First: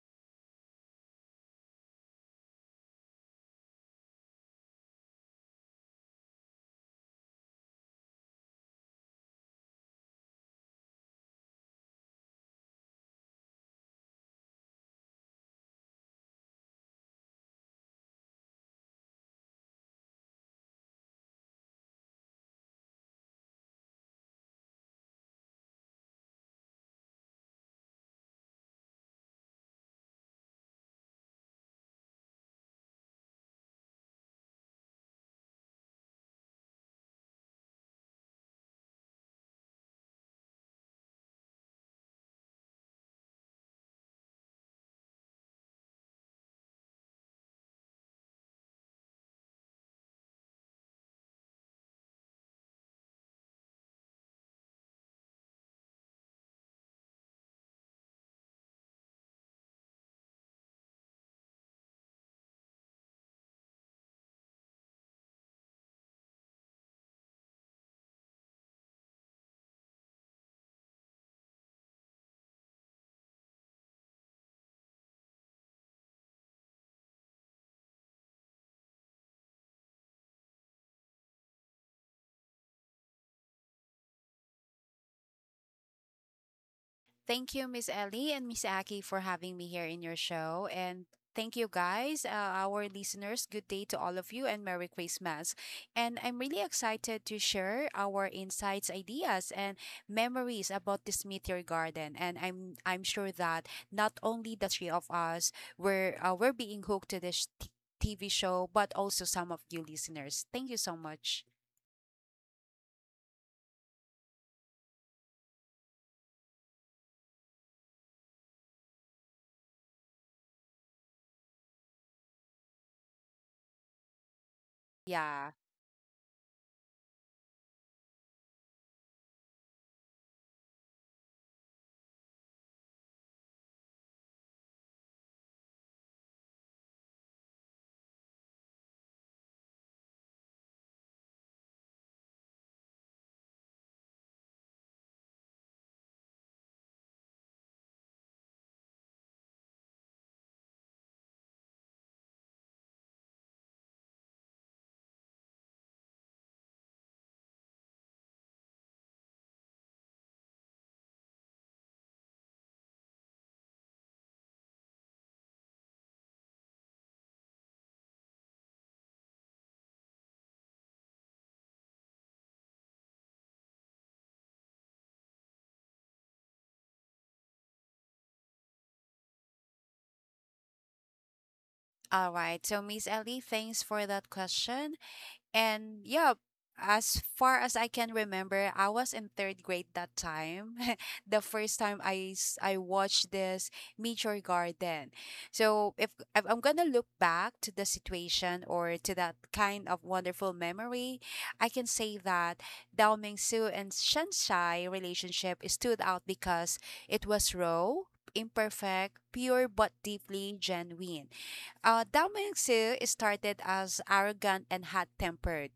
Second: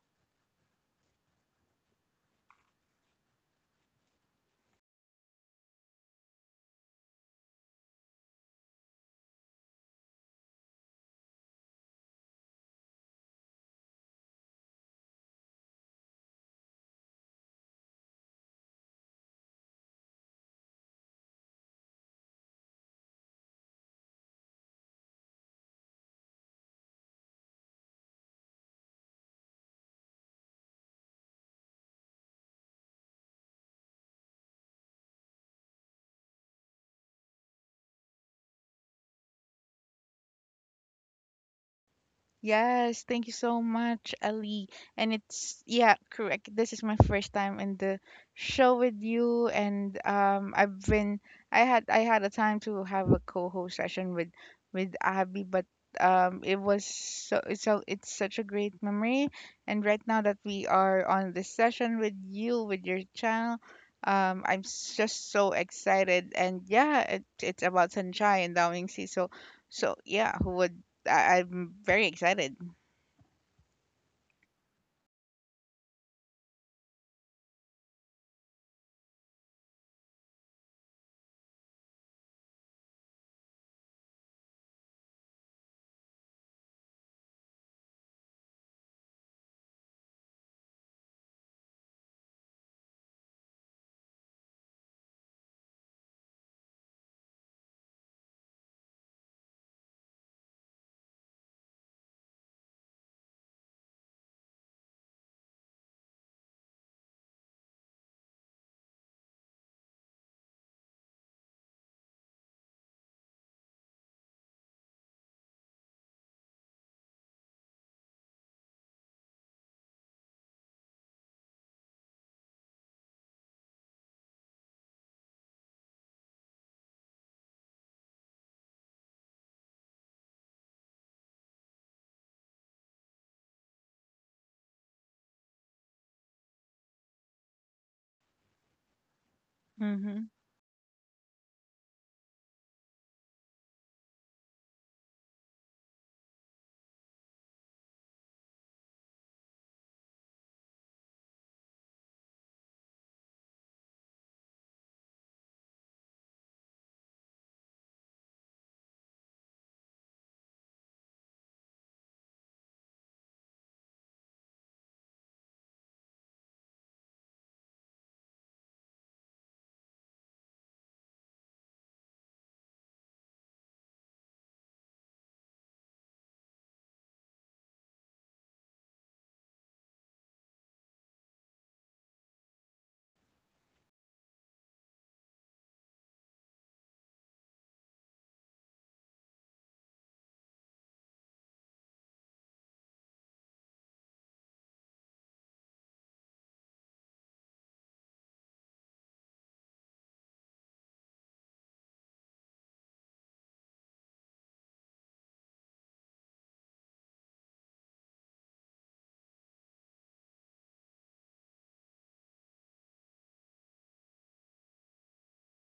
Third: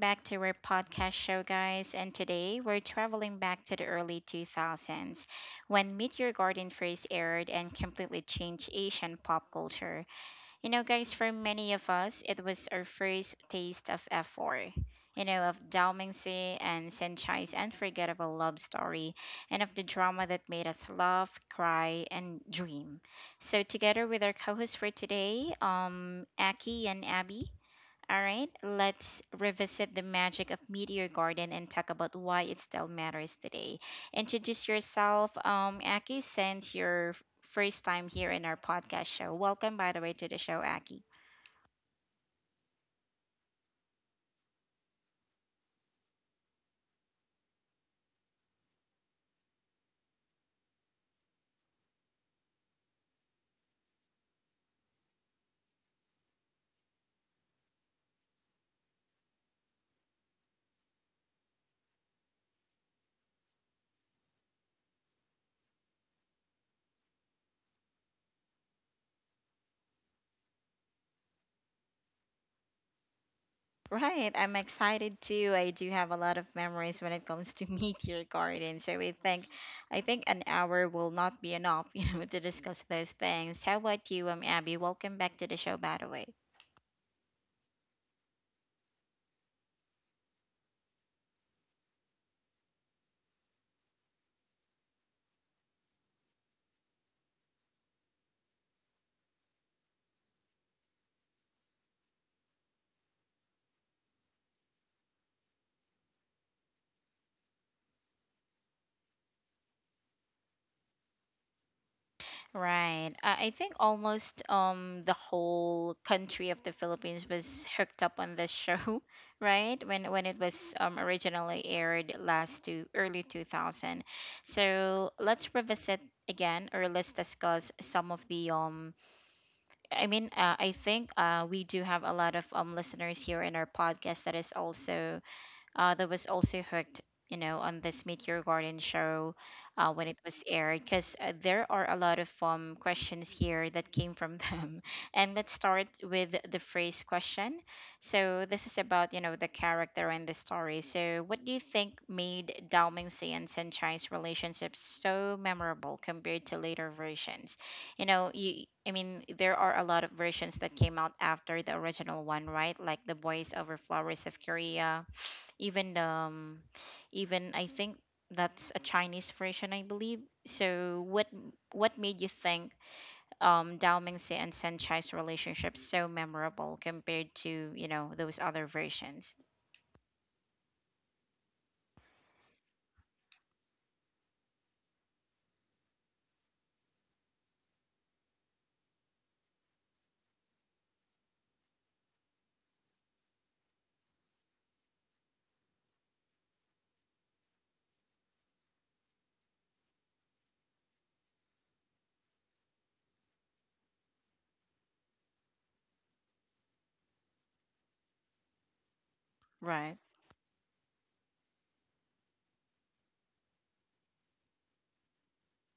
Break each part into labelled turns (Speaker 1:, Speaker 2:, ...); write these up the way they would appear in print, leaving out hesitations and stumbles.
Speaker 1: back to our podcast show, guys. And today we're traveling back to the early 2000s when Meet Your Garden first aired and completely changed Asian pop culture. You know, guys, for many of us, it was our first taste of F4. You know, of Dalmingsi and Senchai's unforgettable love story, and of the drama that made us laugh, cry, and dream. So, together with our co hosts for today, Aki and Abby, all right, let's revisit the magic of Meteor Garden and talk about why it still matters today. Introduce yourself, Aki, since you're first time here in our podcast show. Welcome, by the way, to the show, Aki.
Speaker 2: Yes, thank you so much, Ali. Correct. This is my first time in the show with you, and I had a time to have a co-host session with Abby, but it was so it's such a great memory. And right now that we are on this session with you with your channel, just so excited, and yeah, it's about Sunshine and Dawing Sea, so. So yeah, who would I'm very excited.
Speaker 1: Right, I'm excited too. I do have a lot of memories when it comes to Meteor Garden, so I think an hour will not be enough, you know, to discuss those things. How about you, Abby? Welcome back to the show, by the way.
Speaker 3: Thank you, Miss Ellie and Miss Aki, for having me here in your show. And thank you, guys, our listeners. Good day to all of you and Merry Christmas. And I'm really excited to share our insights, ideas, and memories about this meteor garden. And I'm sure that not only the three of us were we're being hooked to this TV show, but also some of you listeners. Thank you so much.
Speaker 1: Right. I think almost the whole country of the Philippines was hooked up on this show, right? When it was originally aired last to early 2000. So
Speaker 3: Yeah.
Speaker 1: let's revisit again or let's discuss some of the I mean, I think we do have a lot of listeners here in our podcast that is also, that was also hooked, you know, on this Meet Your Garden show when it
Speaker 2: hmm
Speaker 1: was aired, because there are a lot of questions here that came from them. And let's start with the phrase question. So this is about, you know, the character and the story. So what do you think made Dao Mingxi and Sanchai's relationship so memorable compared to later versions? You know, you, I mean, there are a lot of versions that came out after the original one, right? Like The Boys Over Flowers of Korea, even um even I think that's a Chinese version, I believe. So what made you think Dao Mingxi and Sanchai's relationship so memorable compared to, you know, those other versions?
Speaker 3: All right. So, Miss Ellie, thanks for that question. And yeah, as far as I can remember, I was in third grade that time. The first time I watched this Meteor Garden. So if I'm gonna look back to the situation or to that kind of wonderful memory, I can say that Dao Ming Su and Shanshai relationship stood out because it was raw, imperfect, pure but
Speaker 1: Right.
Speaker 3: deeply genuine. Dao ming started as arrogant and hot-tempered,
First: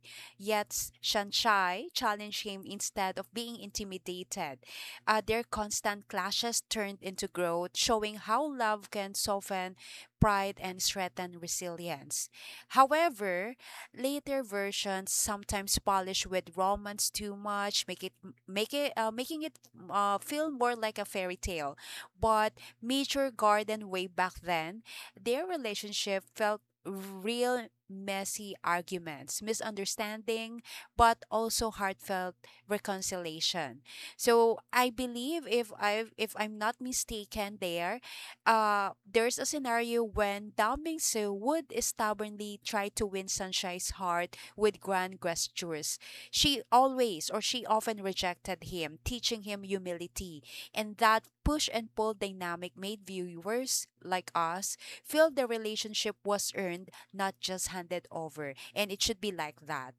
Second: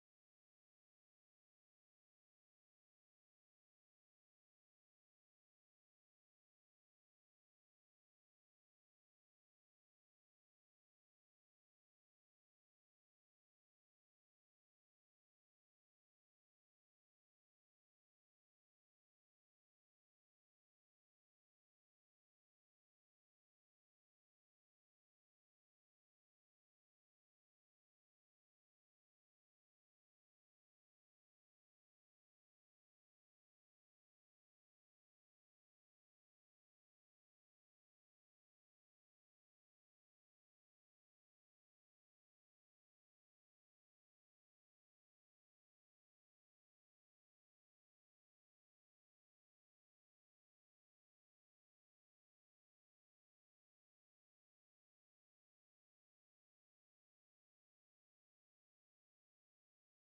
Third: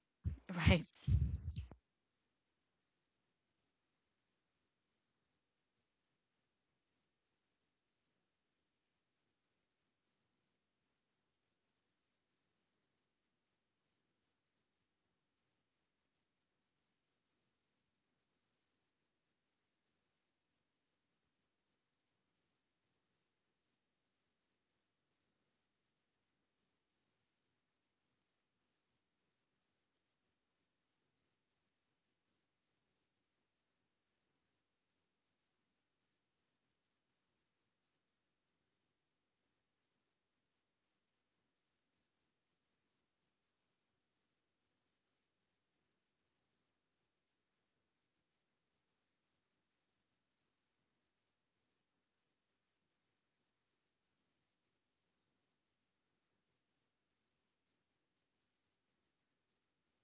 Speaker 3: yet
Speaker 1: Right.
Speaker 3: Shanshai challenged him instead of being intimidated. Their constant clashes turned into growth, showing how love can soften pride and strengthen resilience. However, later versions sometimes polish with romance too much, make it making it feel more like a fairy tale. But mature garden way back then their relationship felt real messy arguments, misunderstanding, but also heartfelt reconciliation. So I believe if I if I'm not mistaken there, there's a scenario when Dao Mingsu would stubbornly try to win Sunshine's heart with grand gestures. She always or she often rejected him, teaching him humility. And that push and pull dynamic made viewers like us feel the relationship was earned, not just handed over. And it should be like that.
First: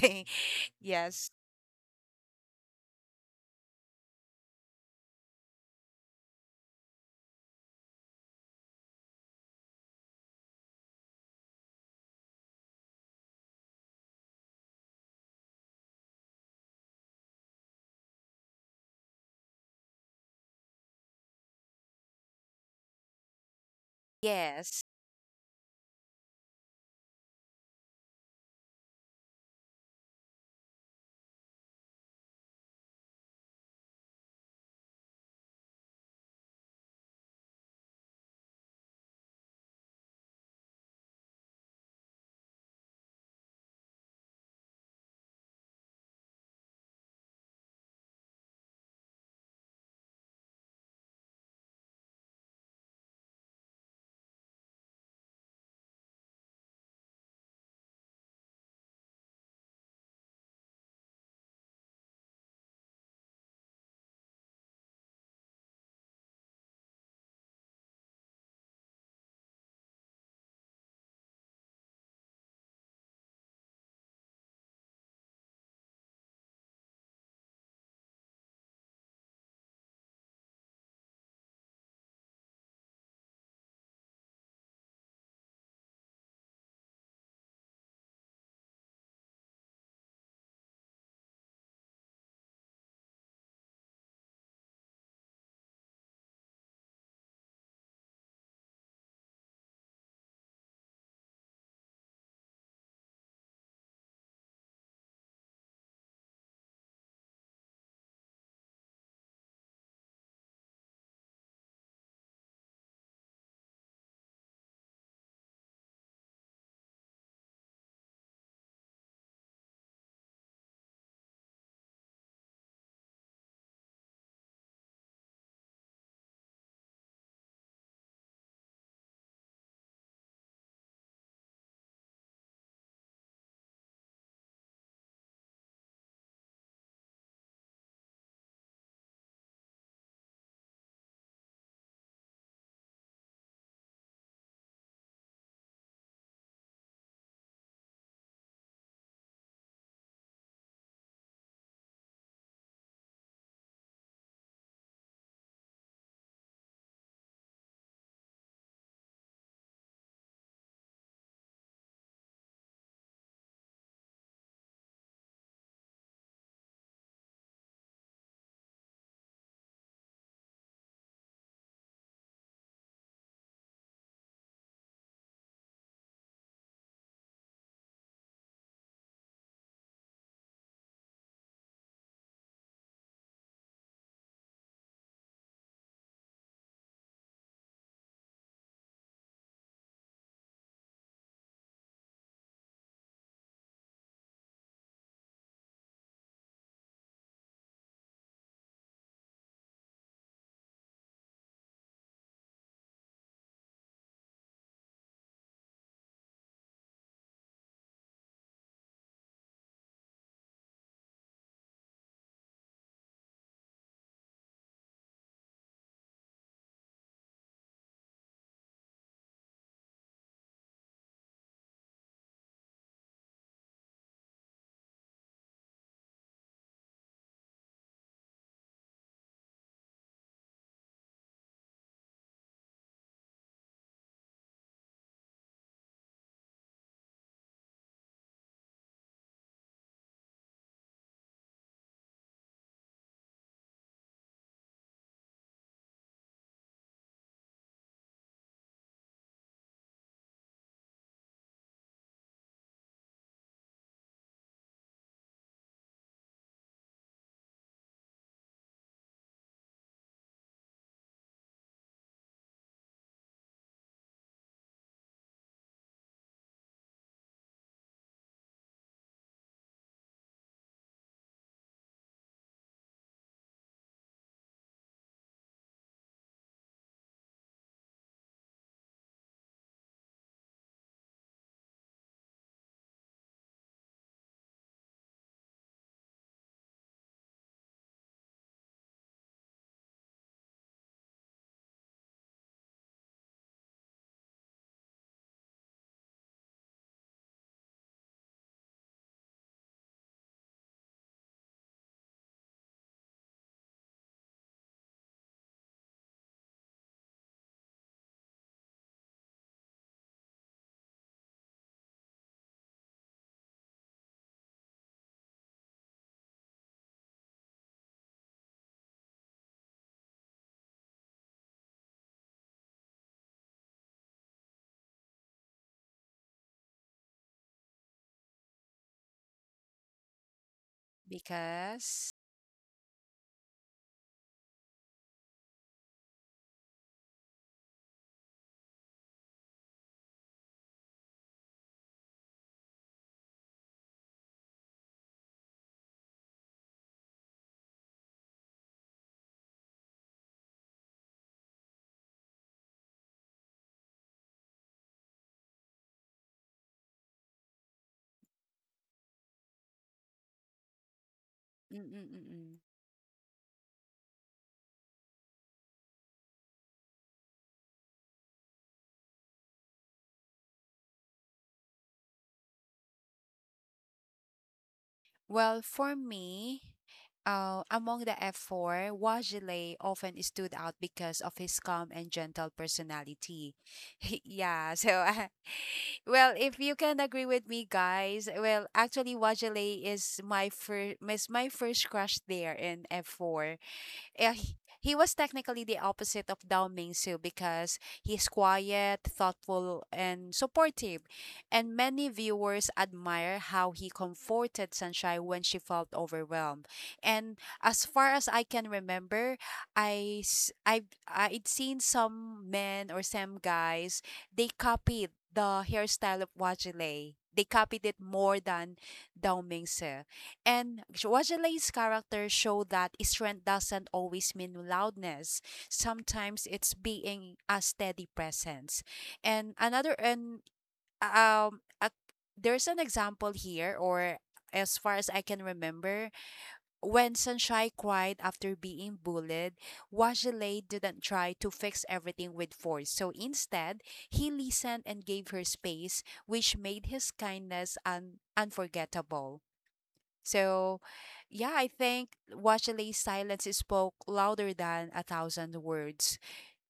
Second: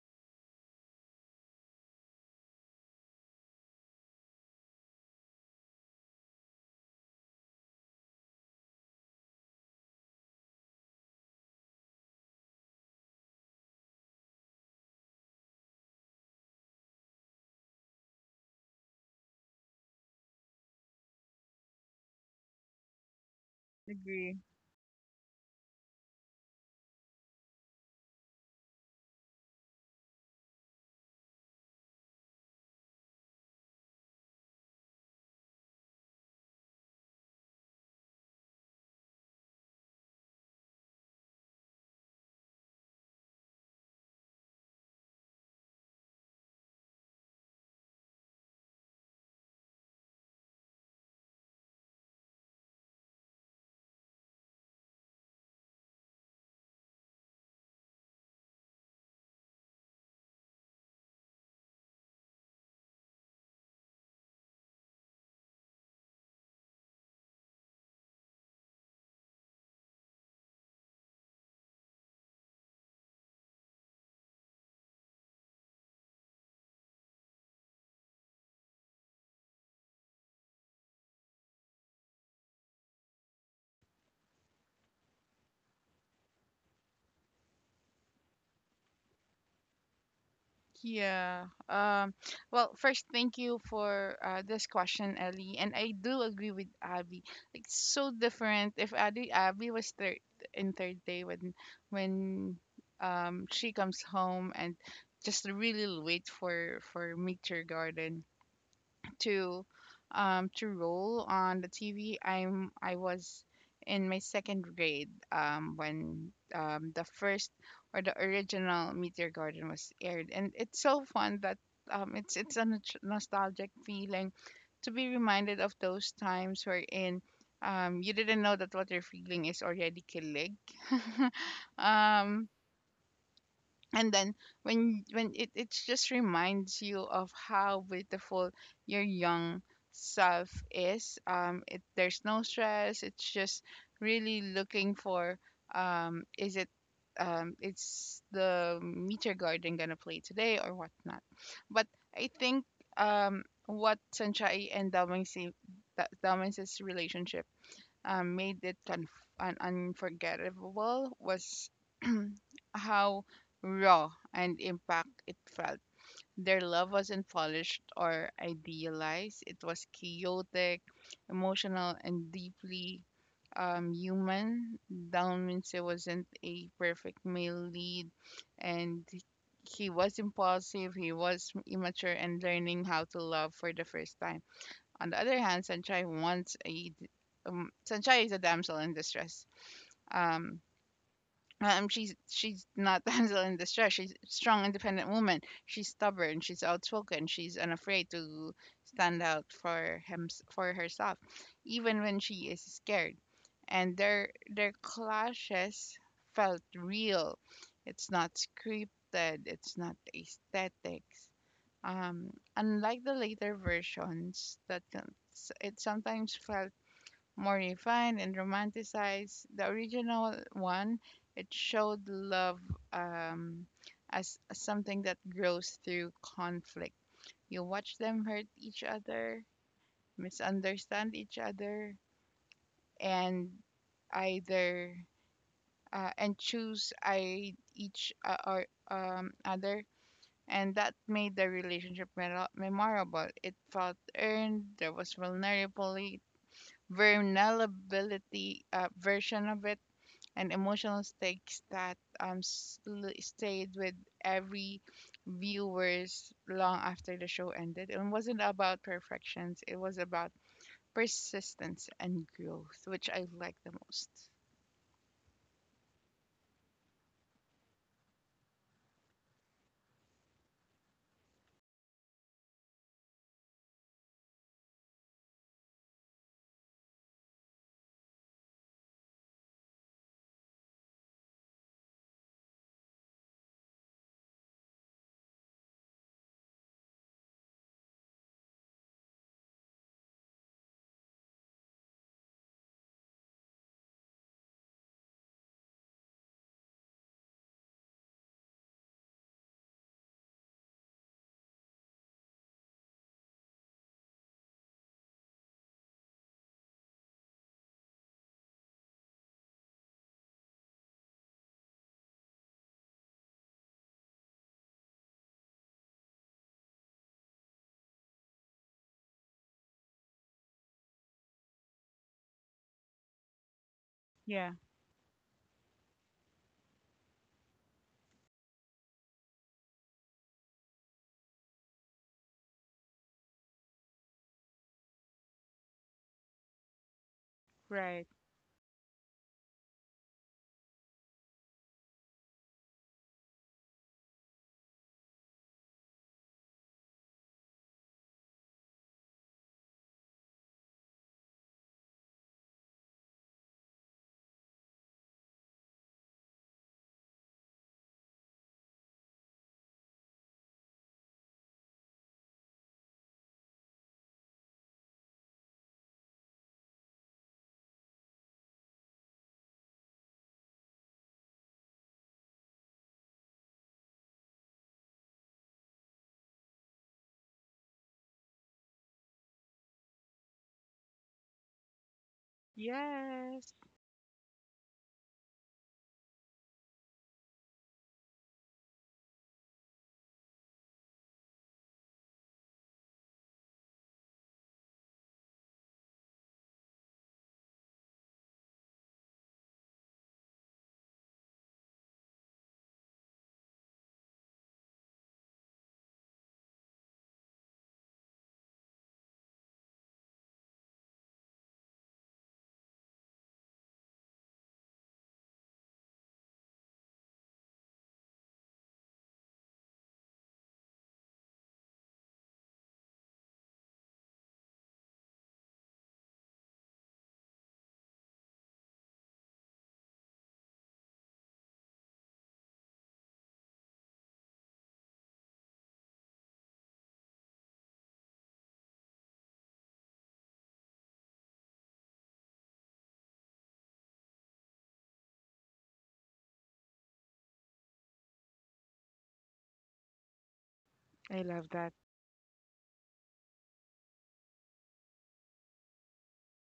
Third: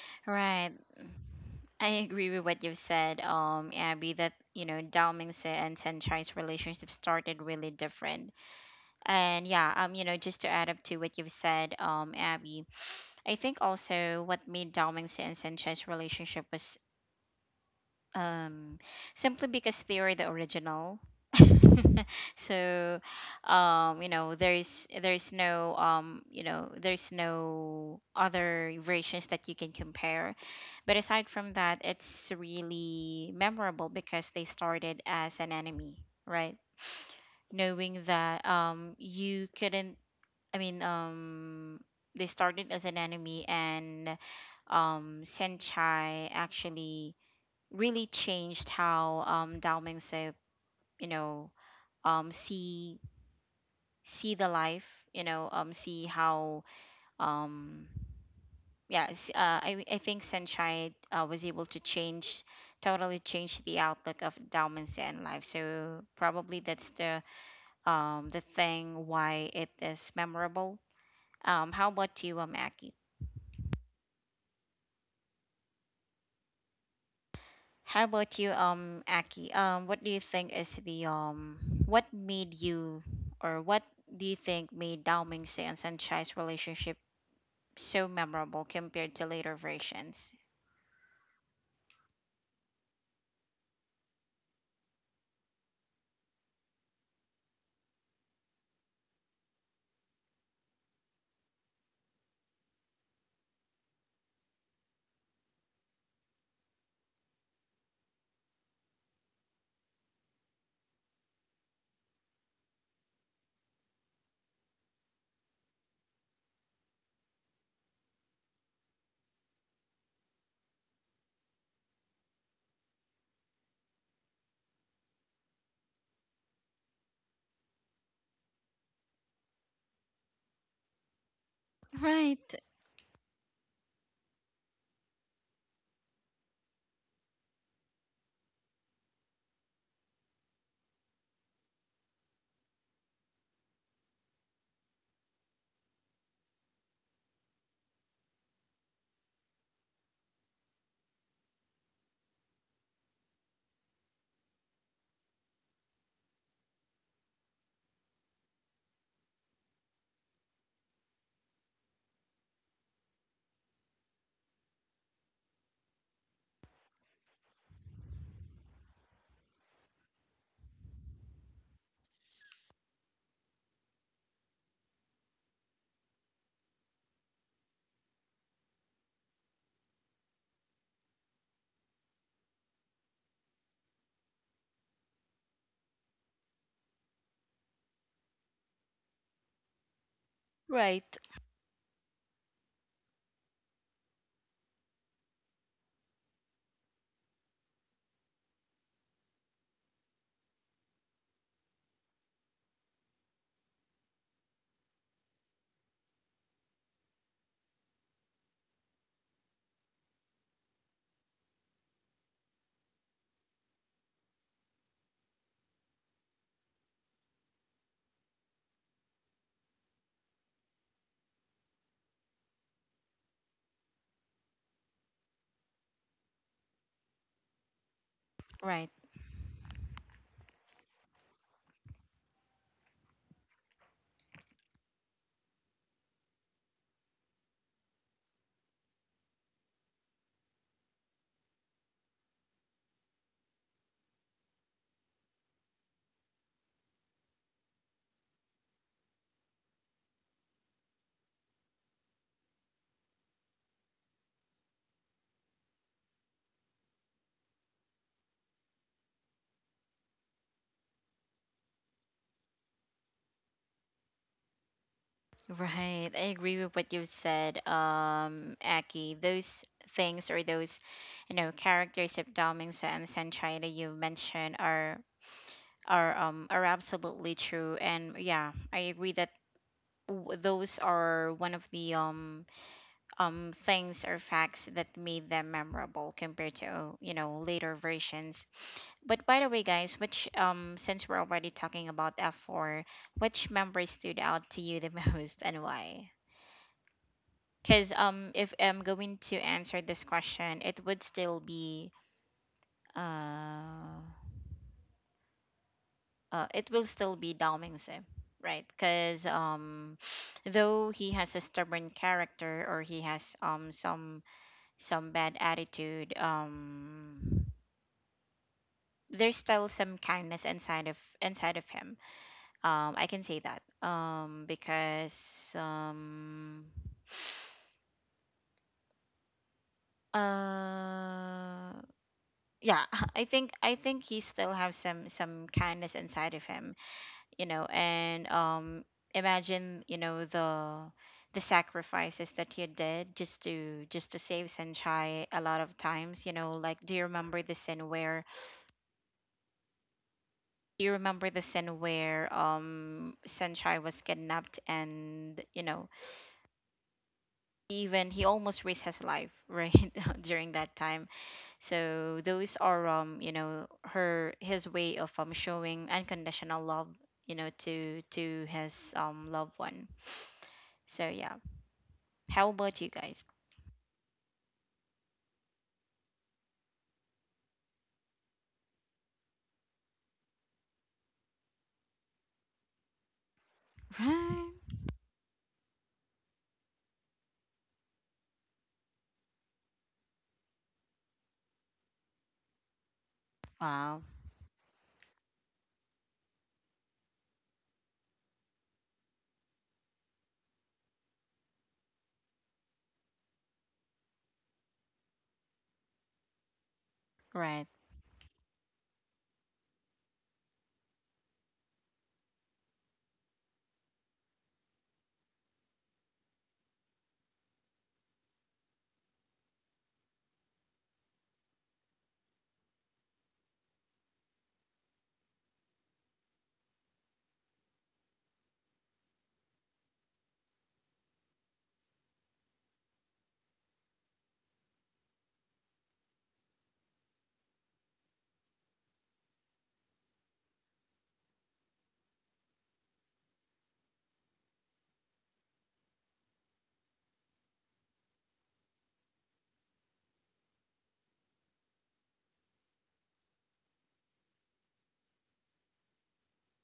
Speaker 1: Right.
Speaker 3: Yes.
Speaker 1: I agree with what you've said, Abby, that, you know, Dao Mingxi and Sanchai's relationship started really different. And yeah, you know, just to add up to what you've said, Abby, I think also what made Dalmingson and Sanchez relationship was um simply because they were the original. So, you know,
Speaker 2: Agree.
Speaker 3: Yes.
Speaker 1: there's no, you know, there's no other versions that you can compare. But aside from that, it's really memorable because they started as an enemy, right? Knowing that you couldn't, I mean, they started as an enemy, and Senchai actually really changed how, Dao Mingse, you know, um, see see the life, you know, see how, um, yeah, I think Senchai, was able to change totally change the outlook of Dao Mingse and life. So probably that's the thing why it is memorable. How about you, Aki? How about you, Aki? What do you think is the what made you, or what do you think made Dao Mingxi and Sanchai's relationship so memorable compared to later versions?
Speaker 2: Yeah. Um, well, first, thank you for this question, Ellie. And I do agree with Abby. Like, so different. If Abby was third in third day when she comes home and just really wait for meet your garden to to roll on the TV. I was in my second grade when the first or the original Meteor Garden was aired, and it's so fun that it's a nostalgic feeling to be reminded of those times wherein you didn't know that what you're feeling is already kilig. um,
Speaker 1: Right,
Speaker 2: and then it just reminds you of how beautiful your young self is. It there's no stress, it's just really looking for is it it's the meteor garden gonna play today or whatnot. But I think what Sanchai and Dalmansi- Da- relationship made it unforgettable was how raw and impact it felt. Their love wasn't polished or idealized. It was chaotic, emotional, and deeply human. Down means wasn't a perfect male lead, and he was impulsive, he was immature, and learning how to love for the first time. On the other hand, Sanchai is a damsel in distress. Um,
Speaker 1: right,
Speaker 2: she's not damsel in distress. She's a strong, independent woman. She's stubborn. She's outspoken. She's unafraid to stand out for him, for herself, even when she is scared. And their clashes felt real. It's not scripted. It's not aesthetics. Um, Unlike the later versions, that it sometimes felt more refined and romanticized the original one. It showed love um, as something that grows through conflict. You watch them hurt each
Speaker 1: right,
Speaker 2: other, misunderstand each other, and either and choose I each or other, and that made the relationship memorable. It felt earned. There was vulnerability, vulnerability version of it and emotional stakes that stayed with every viewers long after the show ended. It wasn't about perfections, it was about persistence and growth, which I like the most.
Speaker 1: right. I agree with what you said, Aki. Those things or those, you know, characters of Dao and Sanchai that you mentioned are absolutely true, and yeah, I agree that those are one of the things or facts that made them memorable compared to, you know, later versions. But by the way, guys, which, since we're already talking about F4, which member stood out to you the most, and why? Because if I'm going to answer this question, it would still be uh, it will still be Dalming Sim, right? Because though he has a stubborn character, or he has some bad attitude, there's still some kindness inside of him, I can say that,
Speaker 2: Yeah,
Speaker 1: because uh
Speaker 3: Because,
Speaker 1: yeah, I think he still has some kindness inside of him, you know.
Speaker 2: right.
Speaker 1: And imagine, you know, the sacrifices that he did just to save Sanchai a lot of times, you know, like, do you remember the scene where, do you remember the scene where Senchai was kidnapped? And, you know, even he almost risked his life, right, during that time. So
Speaker 3: mm-mm-mm.
Speaker 1: those are, you know, her his way of showing unconditional love, you know, to his, loved one. So yeah, how about you guys?
Speaker 3: Well, for me, among the F4, Wajile often stood out because of his calm and gentle personality.
Speaker 2: Yes.
Speaker 3: Yeah, so, well, if you can agree with me, guys, well, actually, Wajile is my first crush there in F4.
Speaker 1: Right? Wow.
Speaker 3: Eh, he was technically the opposite of Dao Mingsu because he's quiet, thoughtful, and supportive. And many viewers admire how he comforted Sunshine when she felt overwhelmed. And
Speaker 1: Right.
Speaker 3: as far as I can remember, I s- I've I'd seen some men or some guys they copied the hairstyle of Wajile. They copied it more than Dao Mingse. And Wajalai's character show that strength doesn't always mean loudness. Sometimes it's being a steady presence. And another and a, there's an example here or as far as I can remember, when Sunshine cried after being bullied, Wajalay didn't try to fix everything with force. So instead, he listened and gave her space, which made his kindness unforgettable. So,
Speaker 2: I
Speaker 3: yeah,
Speaker 2: love
Speaker 3: I
Speaker 2: that.
Speaker 3: think Wachalay's silence spoke louder than a thousand words.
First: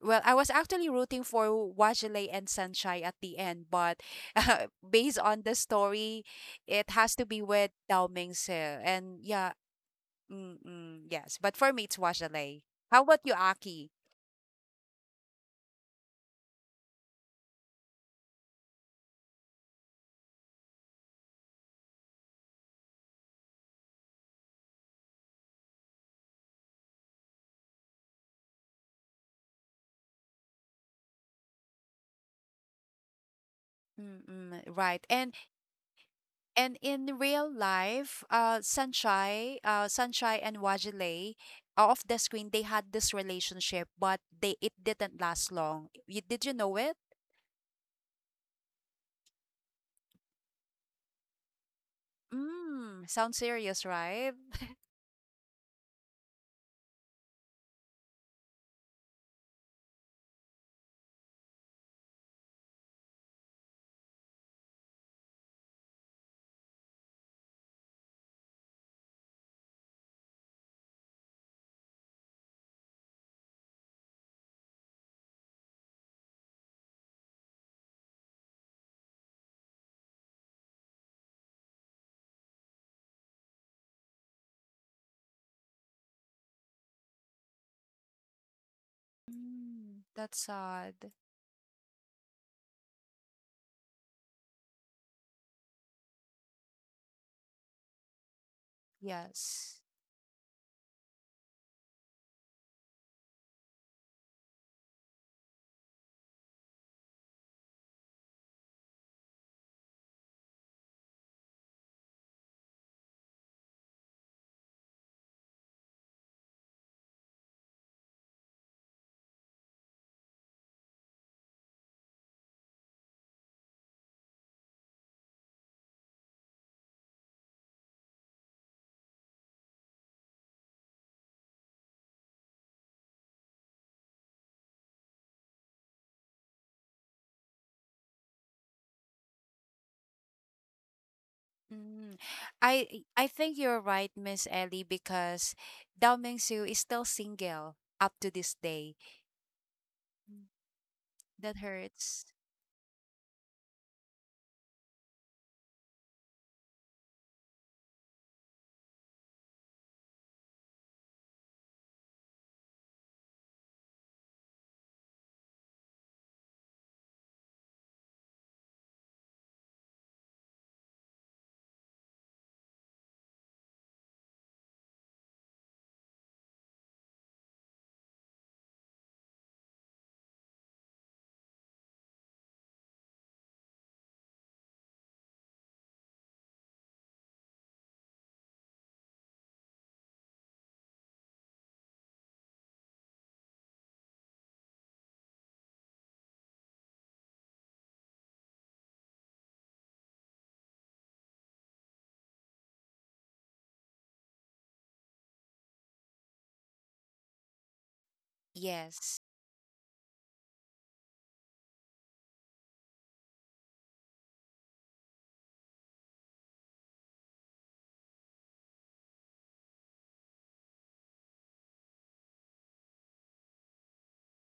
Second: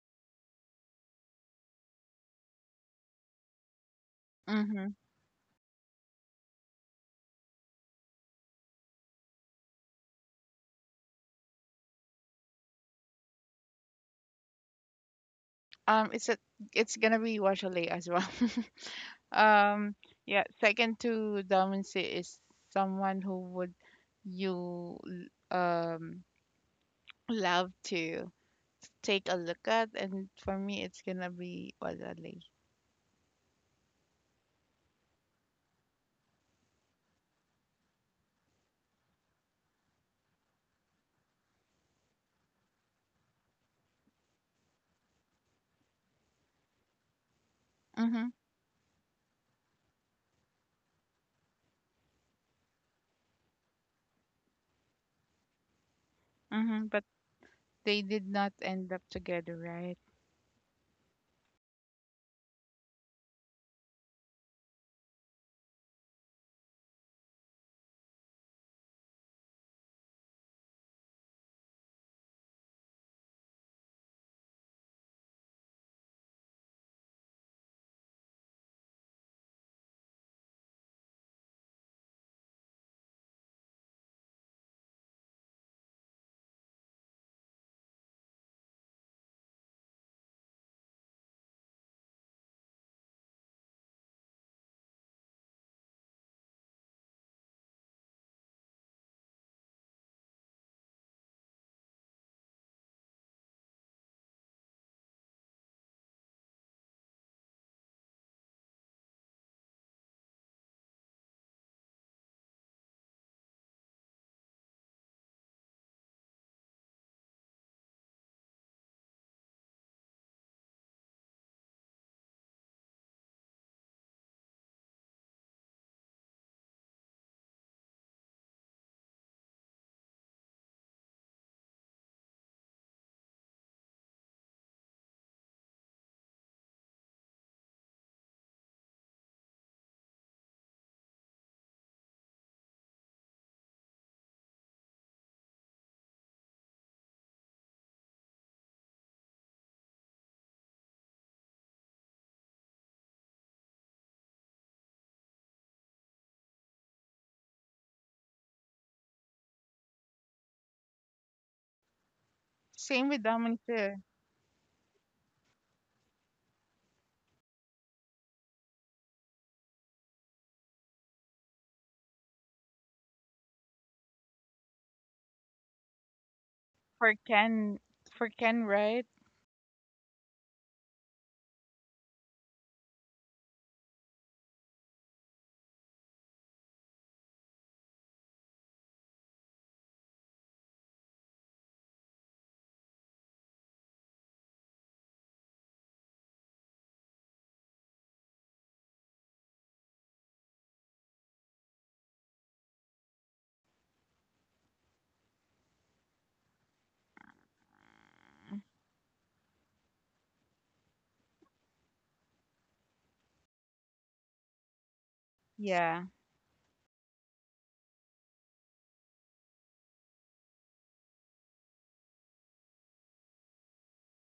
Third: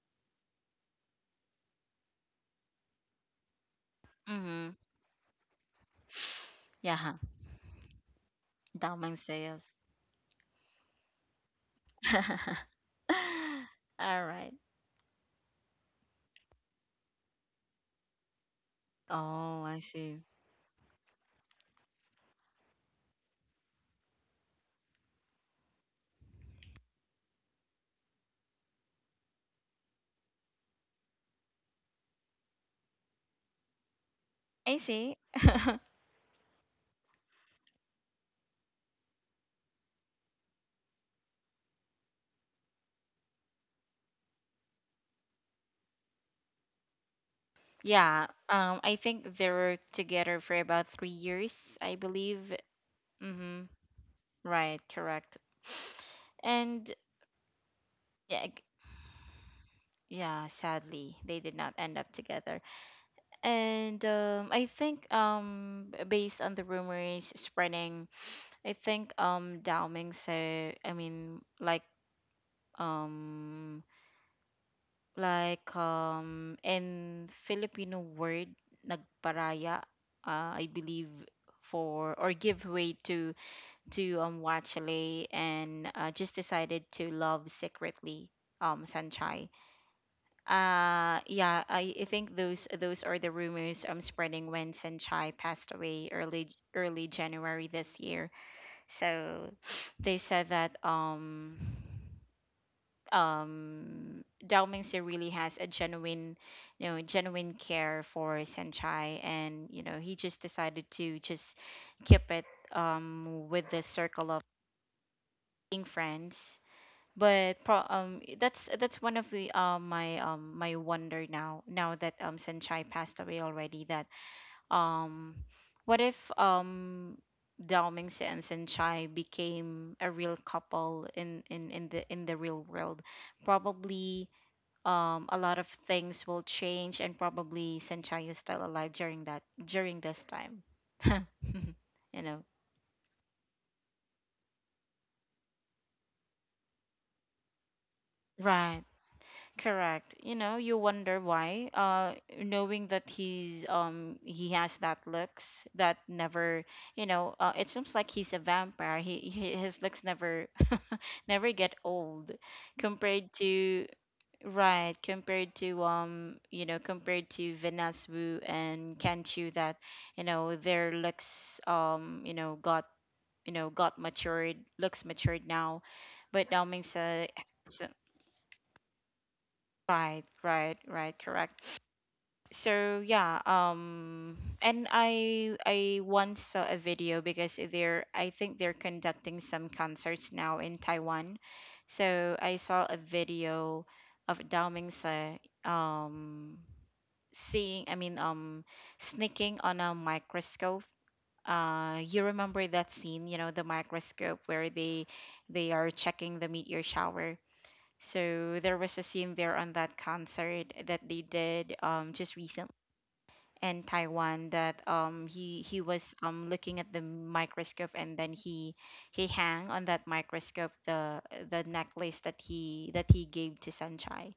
Speaker 3: Well, I was actually rooting for Wachalay and Sanchai at the end, but
Speaker 1: Mhm.
Speaker 2: Mm-hmm.
Speaker 3: based on the story, it
Speaker 1: Yeah.
Speaker 3: has to be with Dao Mingse.
Speaker 1: Damang
Speaker 3: And yeah,
Speaker 1: sales.
Speaker 3: mm-mm, yes, but for me, it's
Speaker 1: All
Speaker 3: Wachalay. How about you, Aki?
Speaker 1: right.
Speaker 2: Um, it's a, it's gonna be Washalay as well.
Speaker 1: Oh, I
Speaker 2: um,
Speaker 1: see.
Speaker 2: yeah. Second to Domincy is someone who would you um love to take a look at, and for me, it's gonna be Walale.
Speaker 3: Mm-mm,
Speaker 1: I
Speaker 3: right.
Speaker 1: see.
Speaker 3: And in real life, Sanchai and Wajile, off the screen, they had this relationship, but they it didn't last long. You, did you know it?
Speaker 2: Mm-hmm,
Speaker 1: Yeah. I think they were together for about 3 years, I believe.
Speaker 3: Mm, sounds
Speaker 1: Mm-hmm.
Speaker 3: serious, right?
Speaker 1: Right. Correct.
Speaker 2: mm-hmm.
Speaker 1: And
Speaker 2: But they did not
Speaker 1: yeah,
Speaker 2: end up together, right?
Speaker 1: yeah. Sadly, they did not end up together. And I think, based on the rumors spreading, I think, Dao Ming said. I mean, like, um. In Filipino word, nagparaya, I believe, for or give way to Wachale, and just decided to love secretly Sanchai.
Speaker 3: Mm, that's sad.
Speaker 1: Yeah, I think those are the rumors spreading when Sanchai passed away early early January this year. So
Speaker 3: Yes.
Speaker 1: they said that Dao Mingxi really has a genuine, you know, genuine care for Senchai, and you know he just decided to just keep it with the circle of being friends. But that's one of the my, my wonder, now now that Senchai passed away already, that um what if Dao Mingxi and Senchai became a real couple in the real world, probably, a lot of things will change, and probably Sanchai is still alive during that during this time.
Speaker 3: Mm.
Speaker 1: You know.
Speaker 3: I think you're right, Miss Ellie, because Dao Ming Su is still single up to this
Speaker 1: Right.
Speaker 3: day.
Speaker 1: Correct. You
Speaker 3: Mm,
Speaker 1: know, you wonder
Speaker 3: that
Speaker 1: why.
Speaker 3: hurts.
Speaker 1: Knowing that he's, he has that looks that never, you know, it seems like he's a vampire. He his looks never never get old
Speaker 2: Same with
Speaker 1: compared
Speaker 2: Dominic
Speaker 1: to. Right, compared to, you know, compared to Venus Wu and Kanchu that, you know, their looks, you know, got, you know, got matured, looks matured now. But Dao
Speaker 2: for
Speaker 1: Mingsa,
Speaker 2: Ken,
Speaker 1: so-
Speaker 2: right?
Speaker 1: right, right, right, correct. So yeah, and I once saw a video because they're, I think they're, conducting some concerts now in Taiwan. So I saw a video of Dao Mingsa, um seeing, I mean, sneaking on a microscope. You remember that scene, you know, the microscope where they are checking the meteor shower. So there was a
Speaker 3: Yes.
Speaker 1: scene there on that concert that they did, just recently in Taiwan, that he
Speaker 2: Yeah,
Speaker 1: was, looking at the microscope, and then he hang on that microscope the necklace that he gave to Sanchai.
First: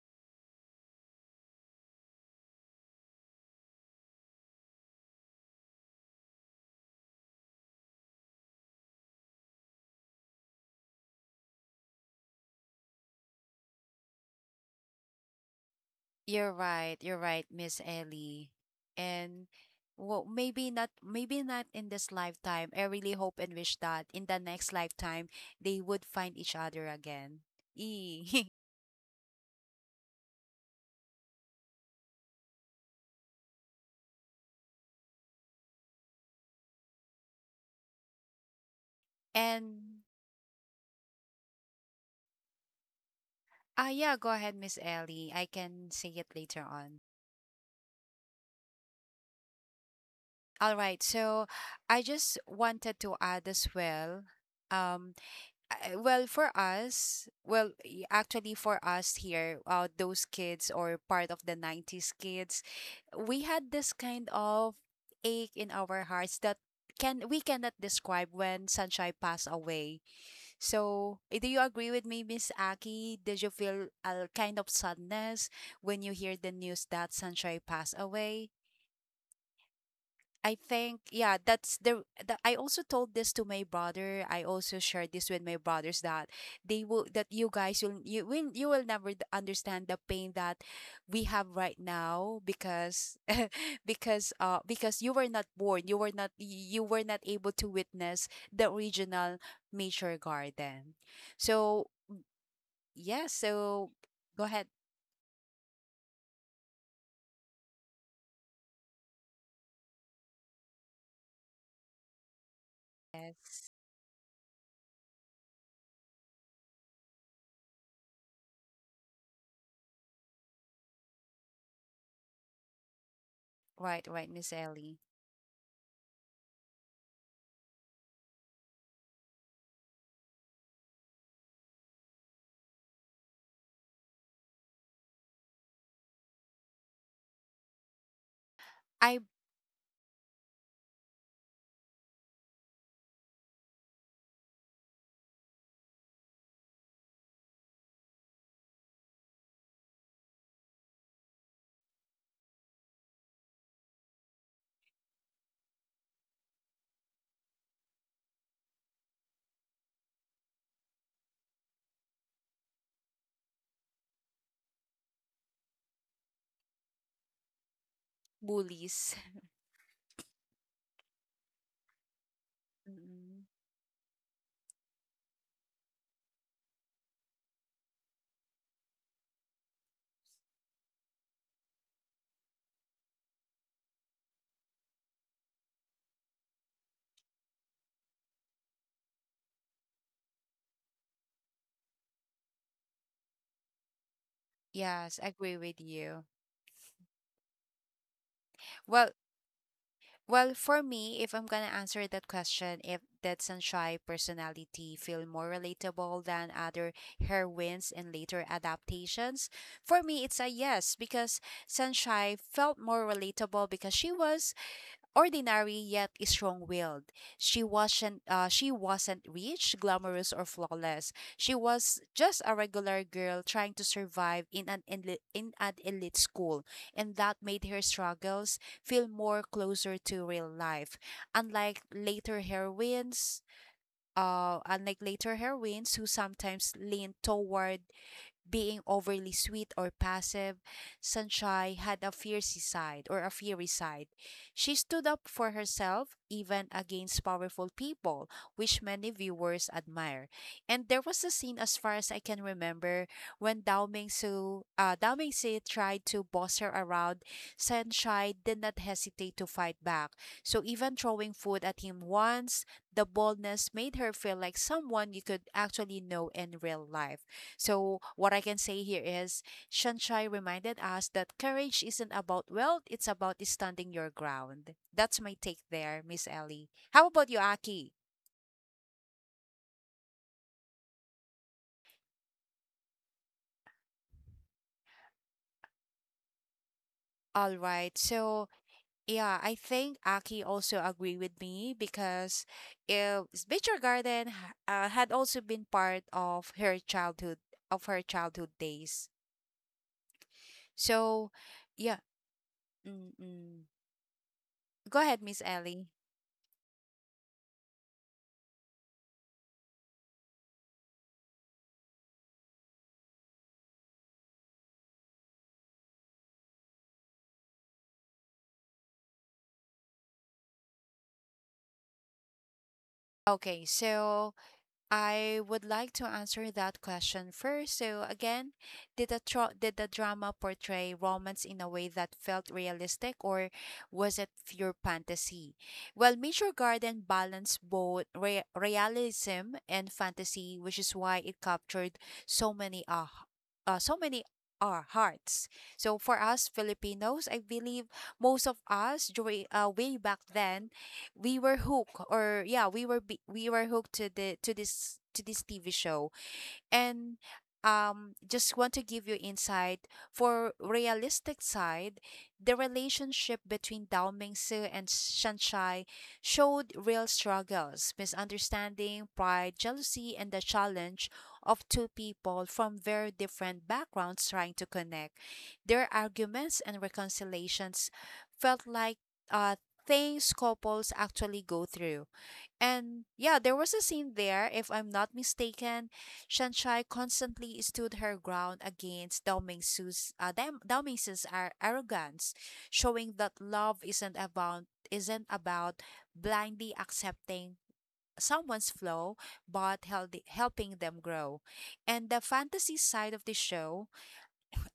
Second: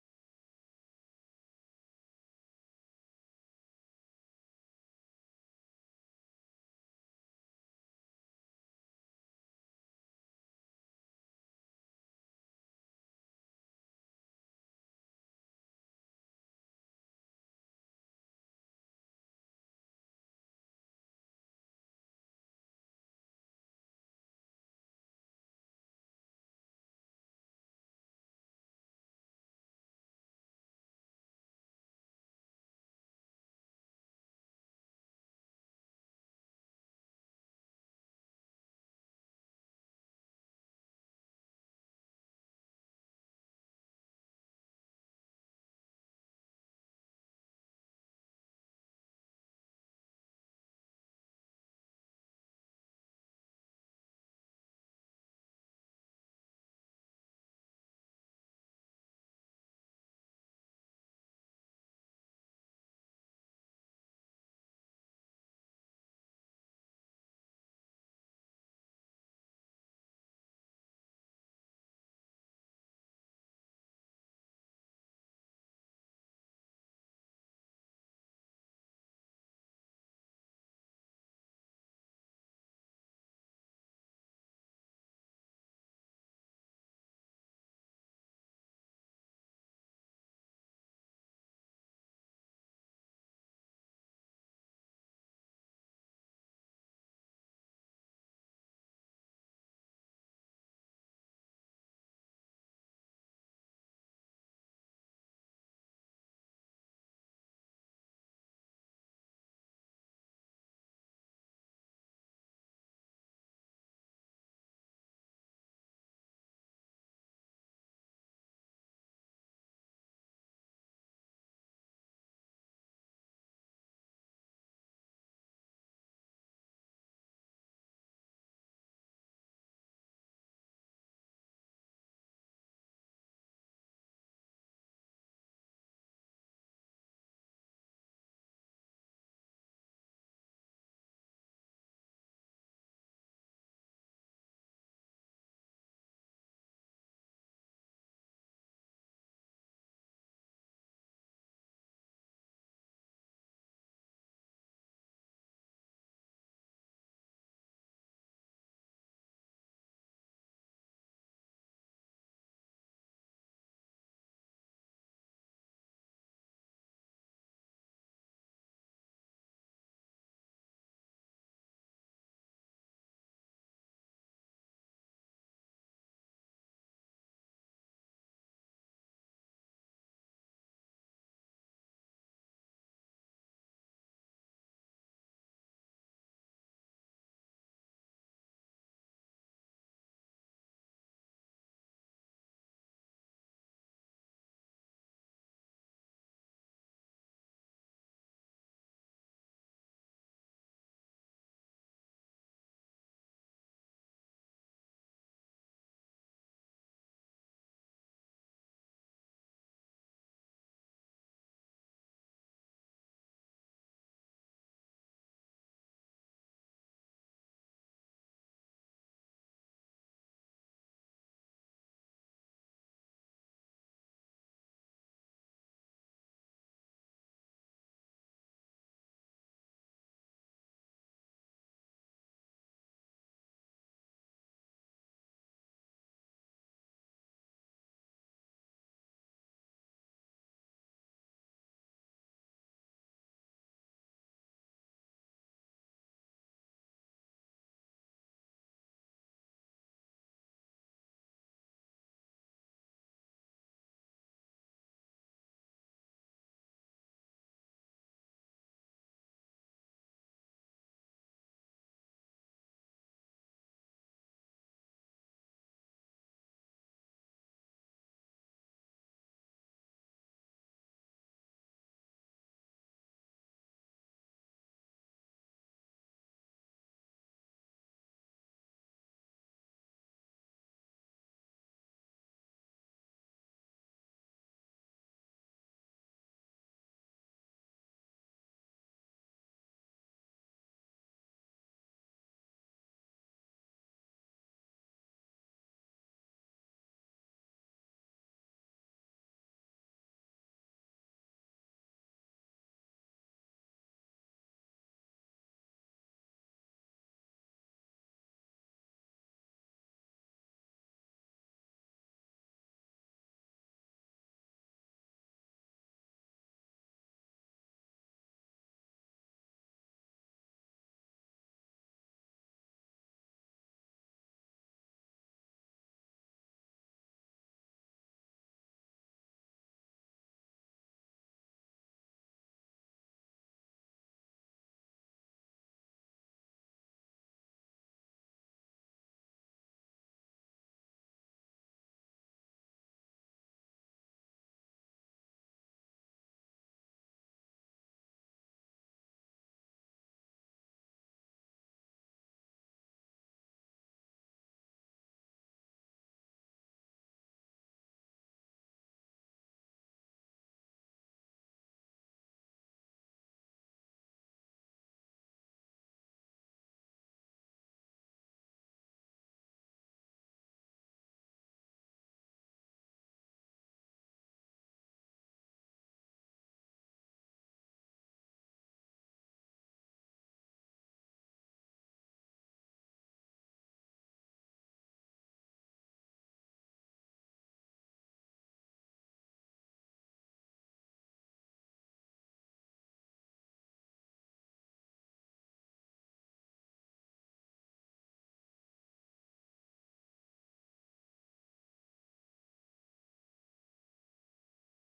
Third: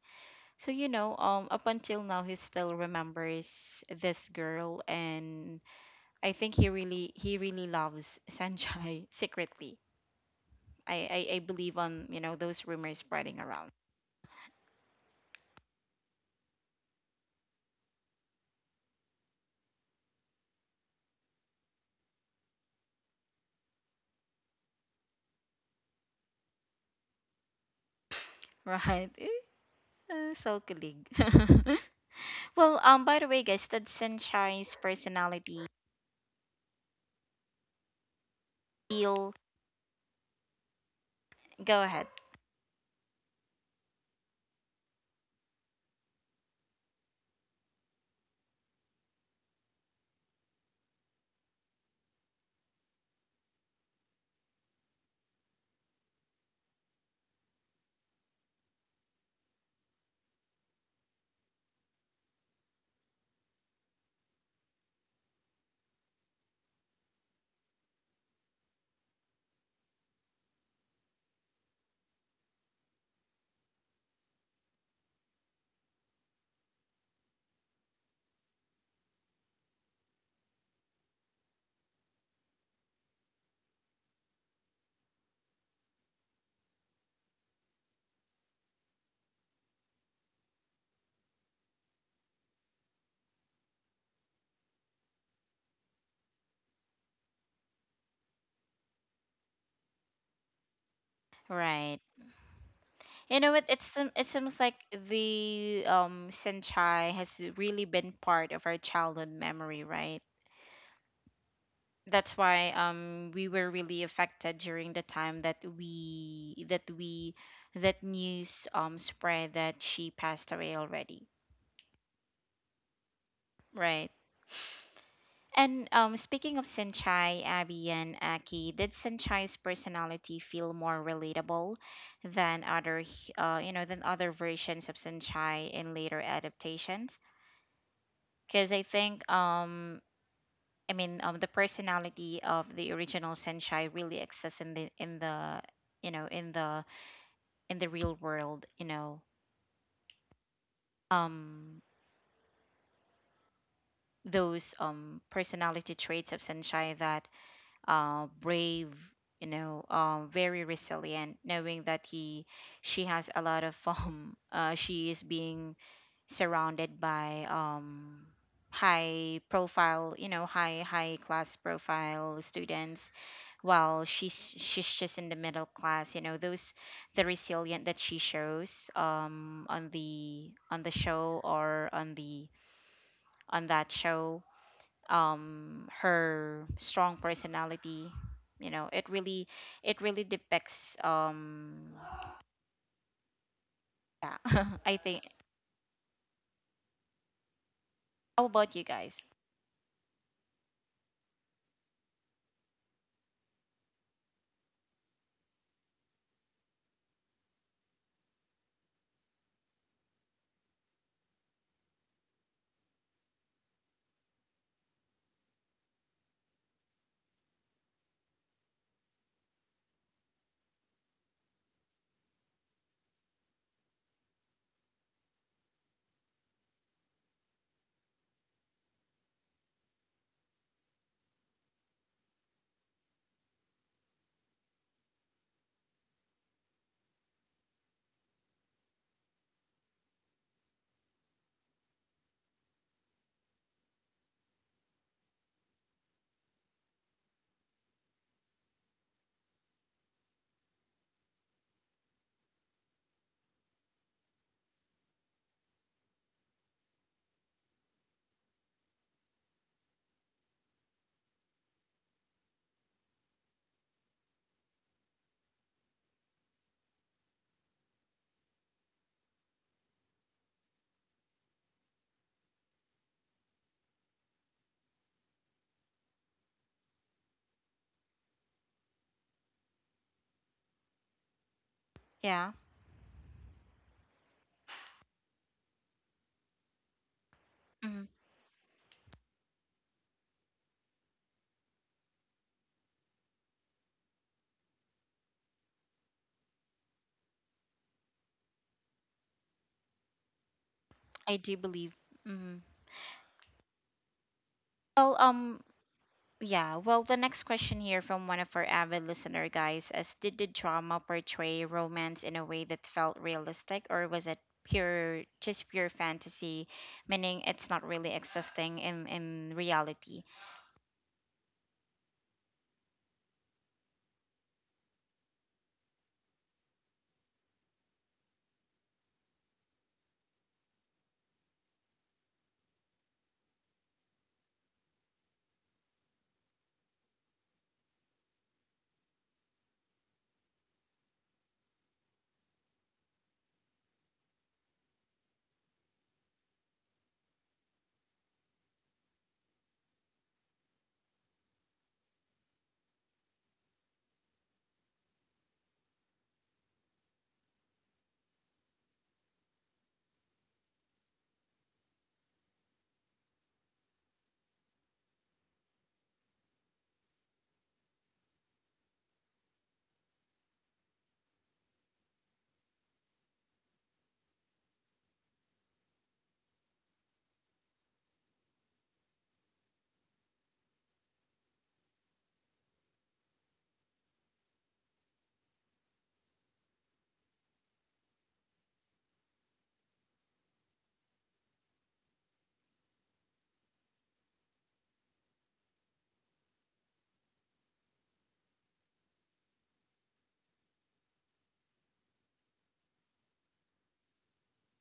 Speaker 1: So, you know, up until now, he still remembers this girl, and I think he really loves Sanjay, secretly. I believe on, you know, those rumors spreading around.
Speaker 3: You're right. You're right, Miss Ellie. And well, maybe not in this lifetime. I really hope and wish that in the next lifetime they would find each other again. E.
Speaker 1: Right. Eh, so kilig. Well, by the way, guys, did Sanchai's personality feel?
Speaker 3: And
Speaker 1: Go ahead.
Speaker 3: ah, yeah, go ahead, Miss Ellie. I can say it later on. All right. So I just wanted to add as well. Um, well for us well actually for us here those kids or part of the 90s kids we had this kind of ache in our hearts that can we cannot describe when sunshine passed away. So eh, do you agree with me, miss aki? Did you feel a kind of sadness when you hear the news that sunshine passed away? I think yeah, that's the. I also told this to my brother. I also shared this with my brothers that they will that you guys will you will you will never understand the pain that we have right now because because you were not born, you were not able to witness the original nature garden. So
Speaker 1: Right.
Speaker 3: yeah,
Speaker 1: You know what? It's
Speaker 3: so
Speaker 1: it
Speaker 3: go
Speaker 1: seems
Speaker 3: ahead.
Speaker 1: like the, Sanchai, has really been part of our childhood memory, right? That's why we were
Speaker 3: Yes.
Speaker 1: really affected during the time that we that we that news spread that she passed away already,
Speaker 3: Right,
Speaker 1: right.
Speaker 3: right, Miss Ellie.
Speaker 1: And speaking of Senchai, Abby and Aki, did Senchai's personality feel more relatable than other you know, than other versions of Senchai in later adaptations? Because I
Speaker 3: I
Speaker 1: think I mean, the personality of the original Senshai really exists in the in the, you know, in the real world. You know, um, those personality traits of Senshai that, brave, you know, very resilient, knowing that he, she has a lot of, she is being surrounded by,
Speaker 3: bullies.
Speaker 1: high profile, you know, high high class profile students,
Speaker 3: Mm,
Speaker 1: while she's just in the middle class. You know, those the resilient that she shows, on the show, or on the on that show, her strong personality, you know, it really, it really depicts, yeah, I
Speaker 3: yes,
Speaker 1: think
Speaker 3: I agree with you.
Speaker 1: how about you
Speaker 3: Well,
Speaker 1: guys?
Speaker 3: well, for me, if I'm gonna answer that question, if that sunshine personality feel more relatable than other heroines in later adaptations, for me it's a yes because Sunshine felt more relatable because she was ordinary yet strong-willed. She wasn't rich, glamorous or flawless. She was just a regular girl trying to survive in an in an elite school, and that made her struggles feel more closer to real life. Unlike later heroines, unlike later heroines who sometimes lean toward being overly sweet or passive, Sunshine had a fiery side. She stood up for herself even against powerful people, which many viewers admire. And there was a scene as far as I can remember when Dao Mingsi tried to boss her around, Sunshine did not hesitate to fight back. So even throwing food at him once, the boldness made her feel like someone you could actually know in real life. So, what I can say here is Shanshai reminded us that courage isn't about wealth, it's about standing your ground. That's my take there, Miss Ellie. How about you, Aki?
Speaker 1: Yeah.
Speaker 3: All right.
Speaker 1: Mhm,
Speaker 3: So, yeah, I think Aki also agree with me because uh, Nature Garden had also been part of her childhood days. So,
Speaker 1: I do believe.
Speaker 3: yeah.
Speaker 1: Mhm.
Speaker 3: Mm-mm. Go
Speaker 1: Well,
Speaker 3: ahead, Miss Ellie.
Speaker 1: yeah, well, the next question here from one of our avid listener guys is, did the drama portray romance in a way that felt realistic, or was it pure just pure fantasy, meaning it's not really existing in reality?
Speaker 3: Okay, so I would like to answer that question first. So again, did the did the drama portray romance in a way that felt realistic or was it pure fantasy? Well, Major Garden balanced both realism and fantasy, which is why it captured so many uh, so many our hearts. So for us Filipinos, I believe most of us during way back then we were hooked or yeah we were hooked to the to this tv show, and just want to give you insight for realistic side. The relationship between Dao Mingsu and Shanshai showed real struggles misunderstanding pride jealousy and the challenge of two people from very different backgrounds trying to connect. Their arguments and reconciliations felt like uh things couples actually go through. And yeah, there was a scene there, if I'm not mistaken, Shanshai constantly stood her ground against Dao Mingsu's arrogance, showing that love isn't about blindly accepting someone's flaw but healthy, helping them grow. And the fantasy side of the show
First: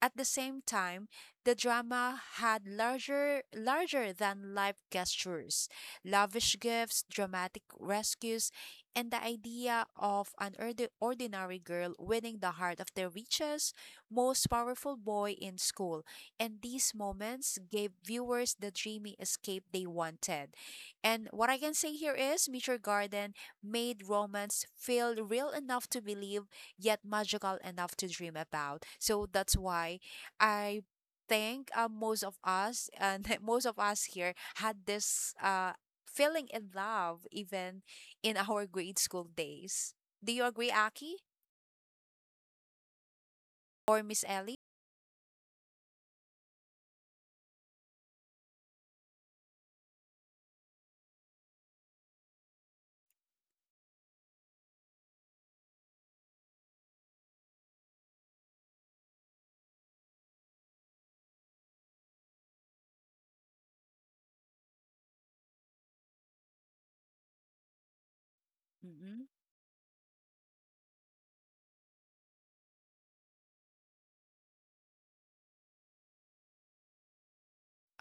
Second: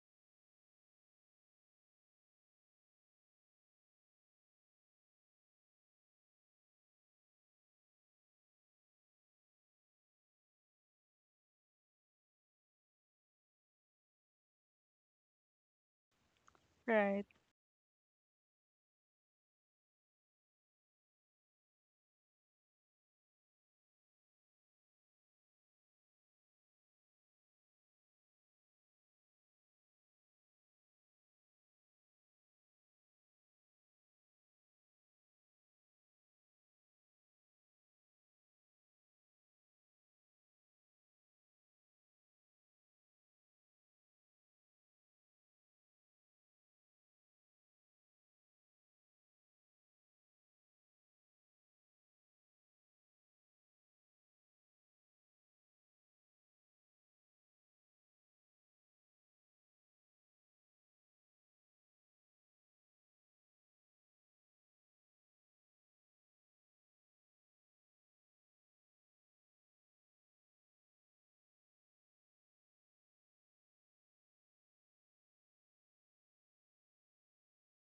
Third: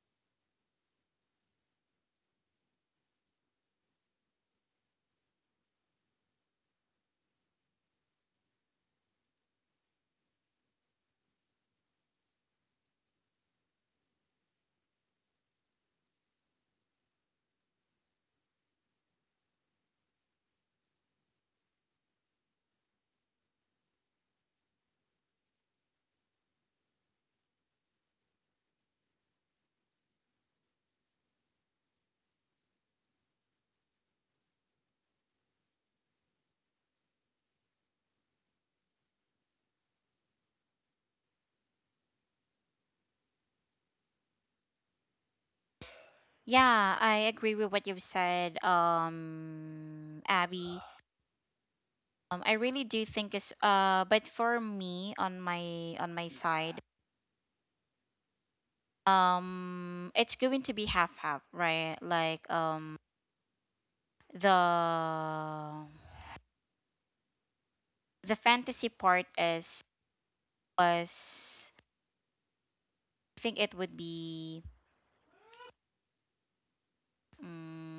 Speaker 3: at the same time, the drama had larger than life gestures, lavish gifts, dramatic rescues, and the idea of an ordinary girl winning the heart of the richest, most powerful boy in school. And these
Speaker 2: right.
Speaker 3: moments gave viewers the dreamy escape they wanted. And what I can say here is Meteor Garden made romance feel real enough to believe yet magical enough to dream about. So that's why I think most of us and most of us here had this feeling in love even in our grade school days. Do you agree, Aki or Miss Ellie?
Speaker 1: Yeah, I agree with what you've said, Abby. I really do think it's but for me on my side, it's going to be half half, right? The the fantasy
Speaker 3: Mm-hmm.
Speaker 1: part is was I think it would be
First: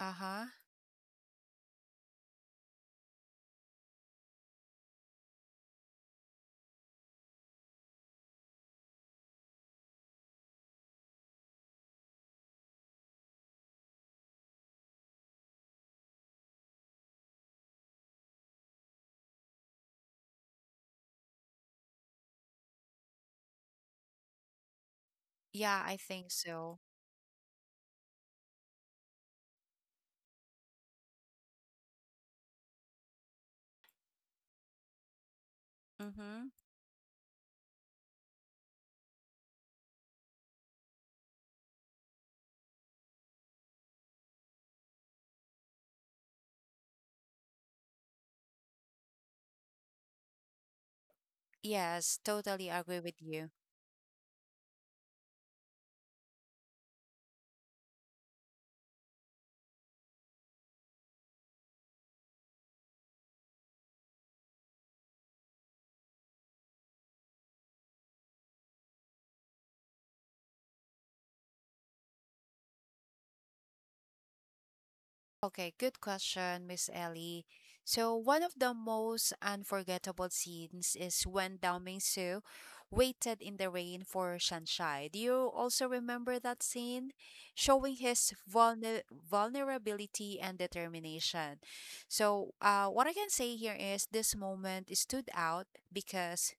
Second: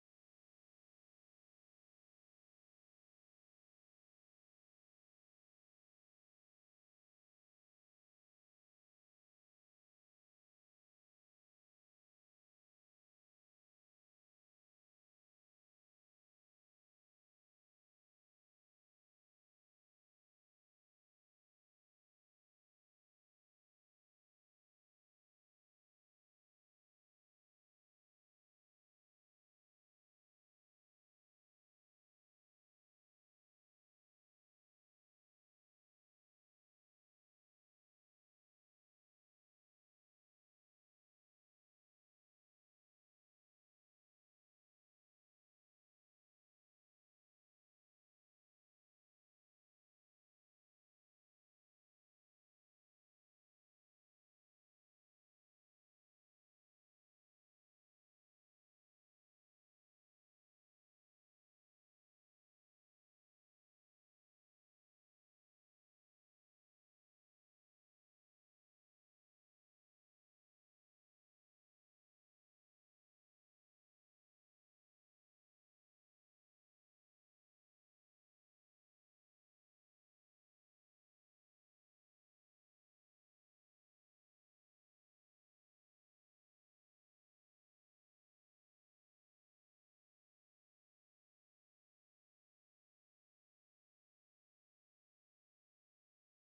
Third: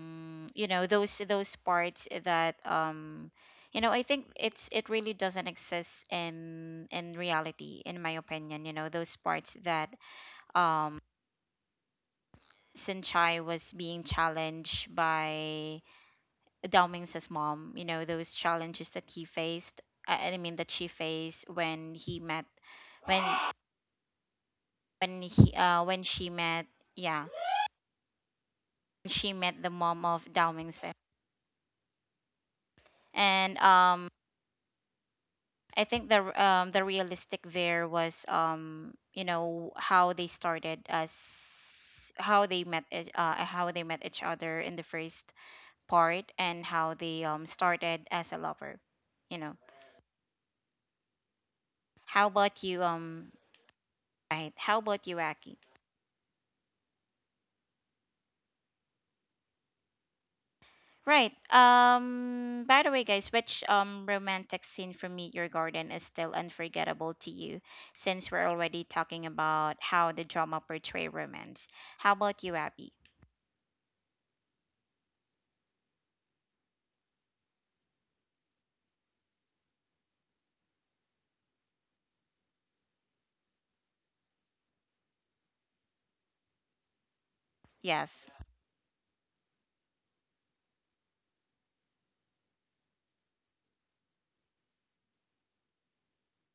Speaker 3: Uh huh.
Speaker 1: you know those parts that, you know, I think it's it really doesn't exist in reality in my opinion. You know those parts that um Sinchai was being challenged by Dao Ming's mom, you know, those challenges that he faced, I mean that she faced when he met when when he
Speaker 3: Yeah,
Speaker 1: uh
Speaker 3: I
Speaker 1: when
Speaker 3: think
Speaker 1: she met,
Speaker 3: so.
Speaker 1: yeah, she met the mom of Dao Ming's. And I think the r-
Speaker 3: Mm-hmm.
Speaker 1: um the realistic there was, um, you know how they started as, how they met how they met each other in the first part and how they started as a lover, you know.
Speaker 3: Yes,
Speaker 1: How about
Speaker 3: totally
Speaker 1: you
Speaker 3: agree with you.
Speaker 1: right? How about you, Aki? Right. Um, by the way guys, which romantic scene from Meet Your Garden is still unforgettable to you, since we're already talking about how the drama portray romance. How about you, Abby?
Speaker 3: Okay, good question, Miss Ellie. So, one of the most unforgettable scenes is when Daoming Su waited in the rain for Shanshai. Do you also remember that scene? Showing
Speaker 1: Yes.
Speaker 3: his vulnerability and determination. So, what I can say here is this moment stood out because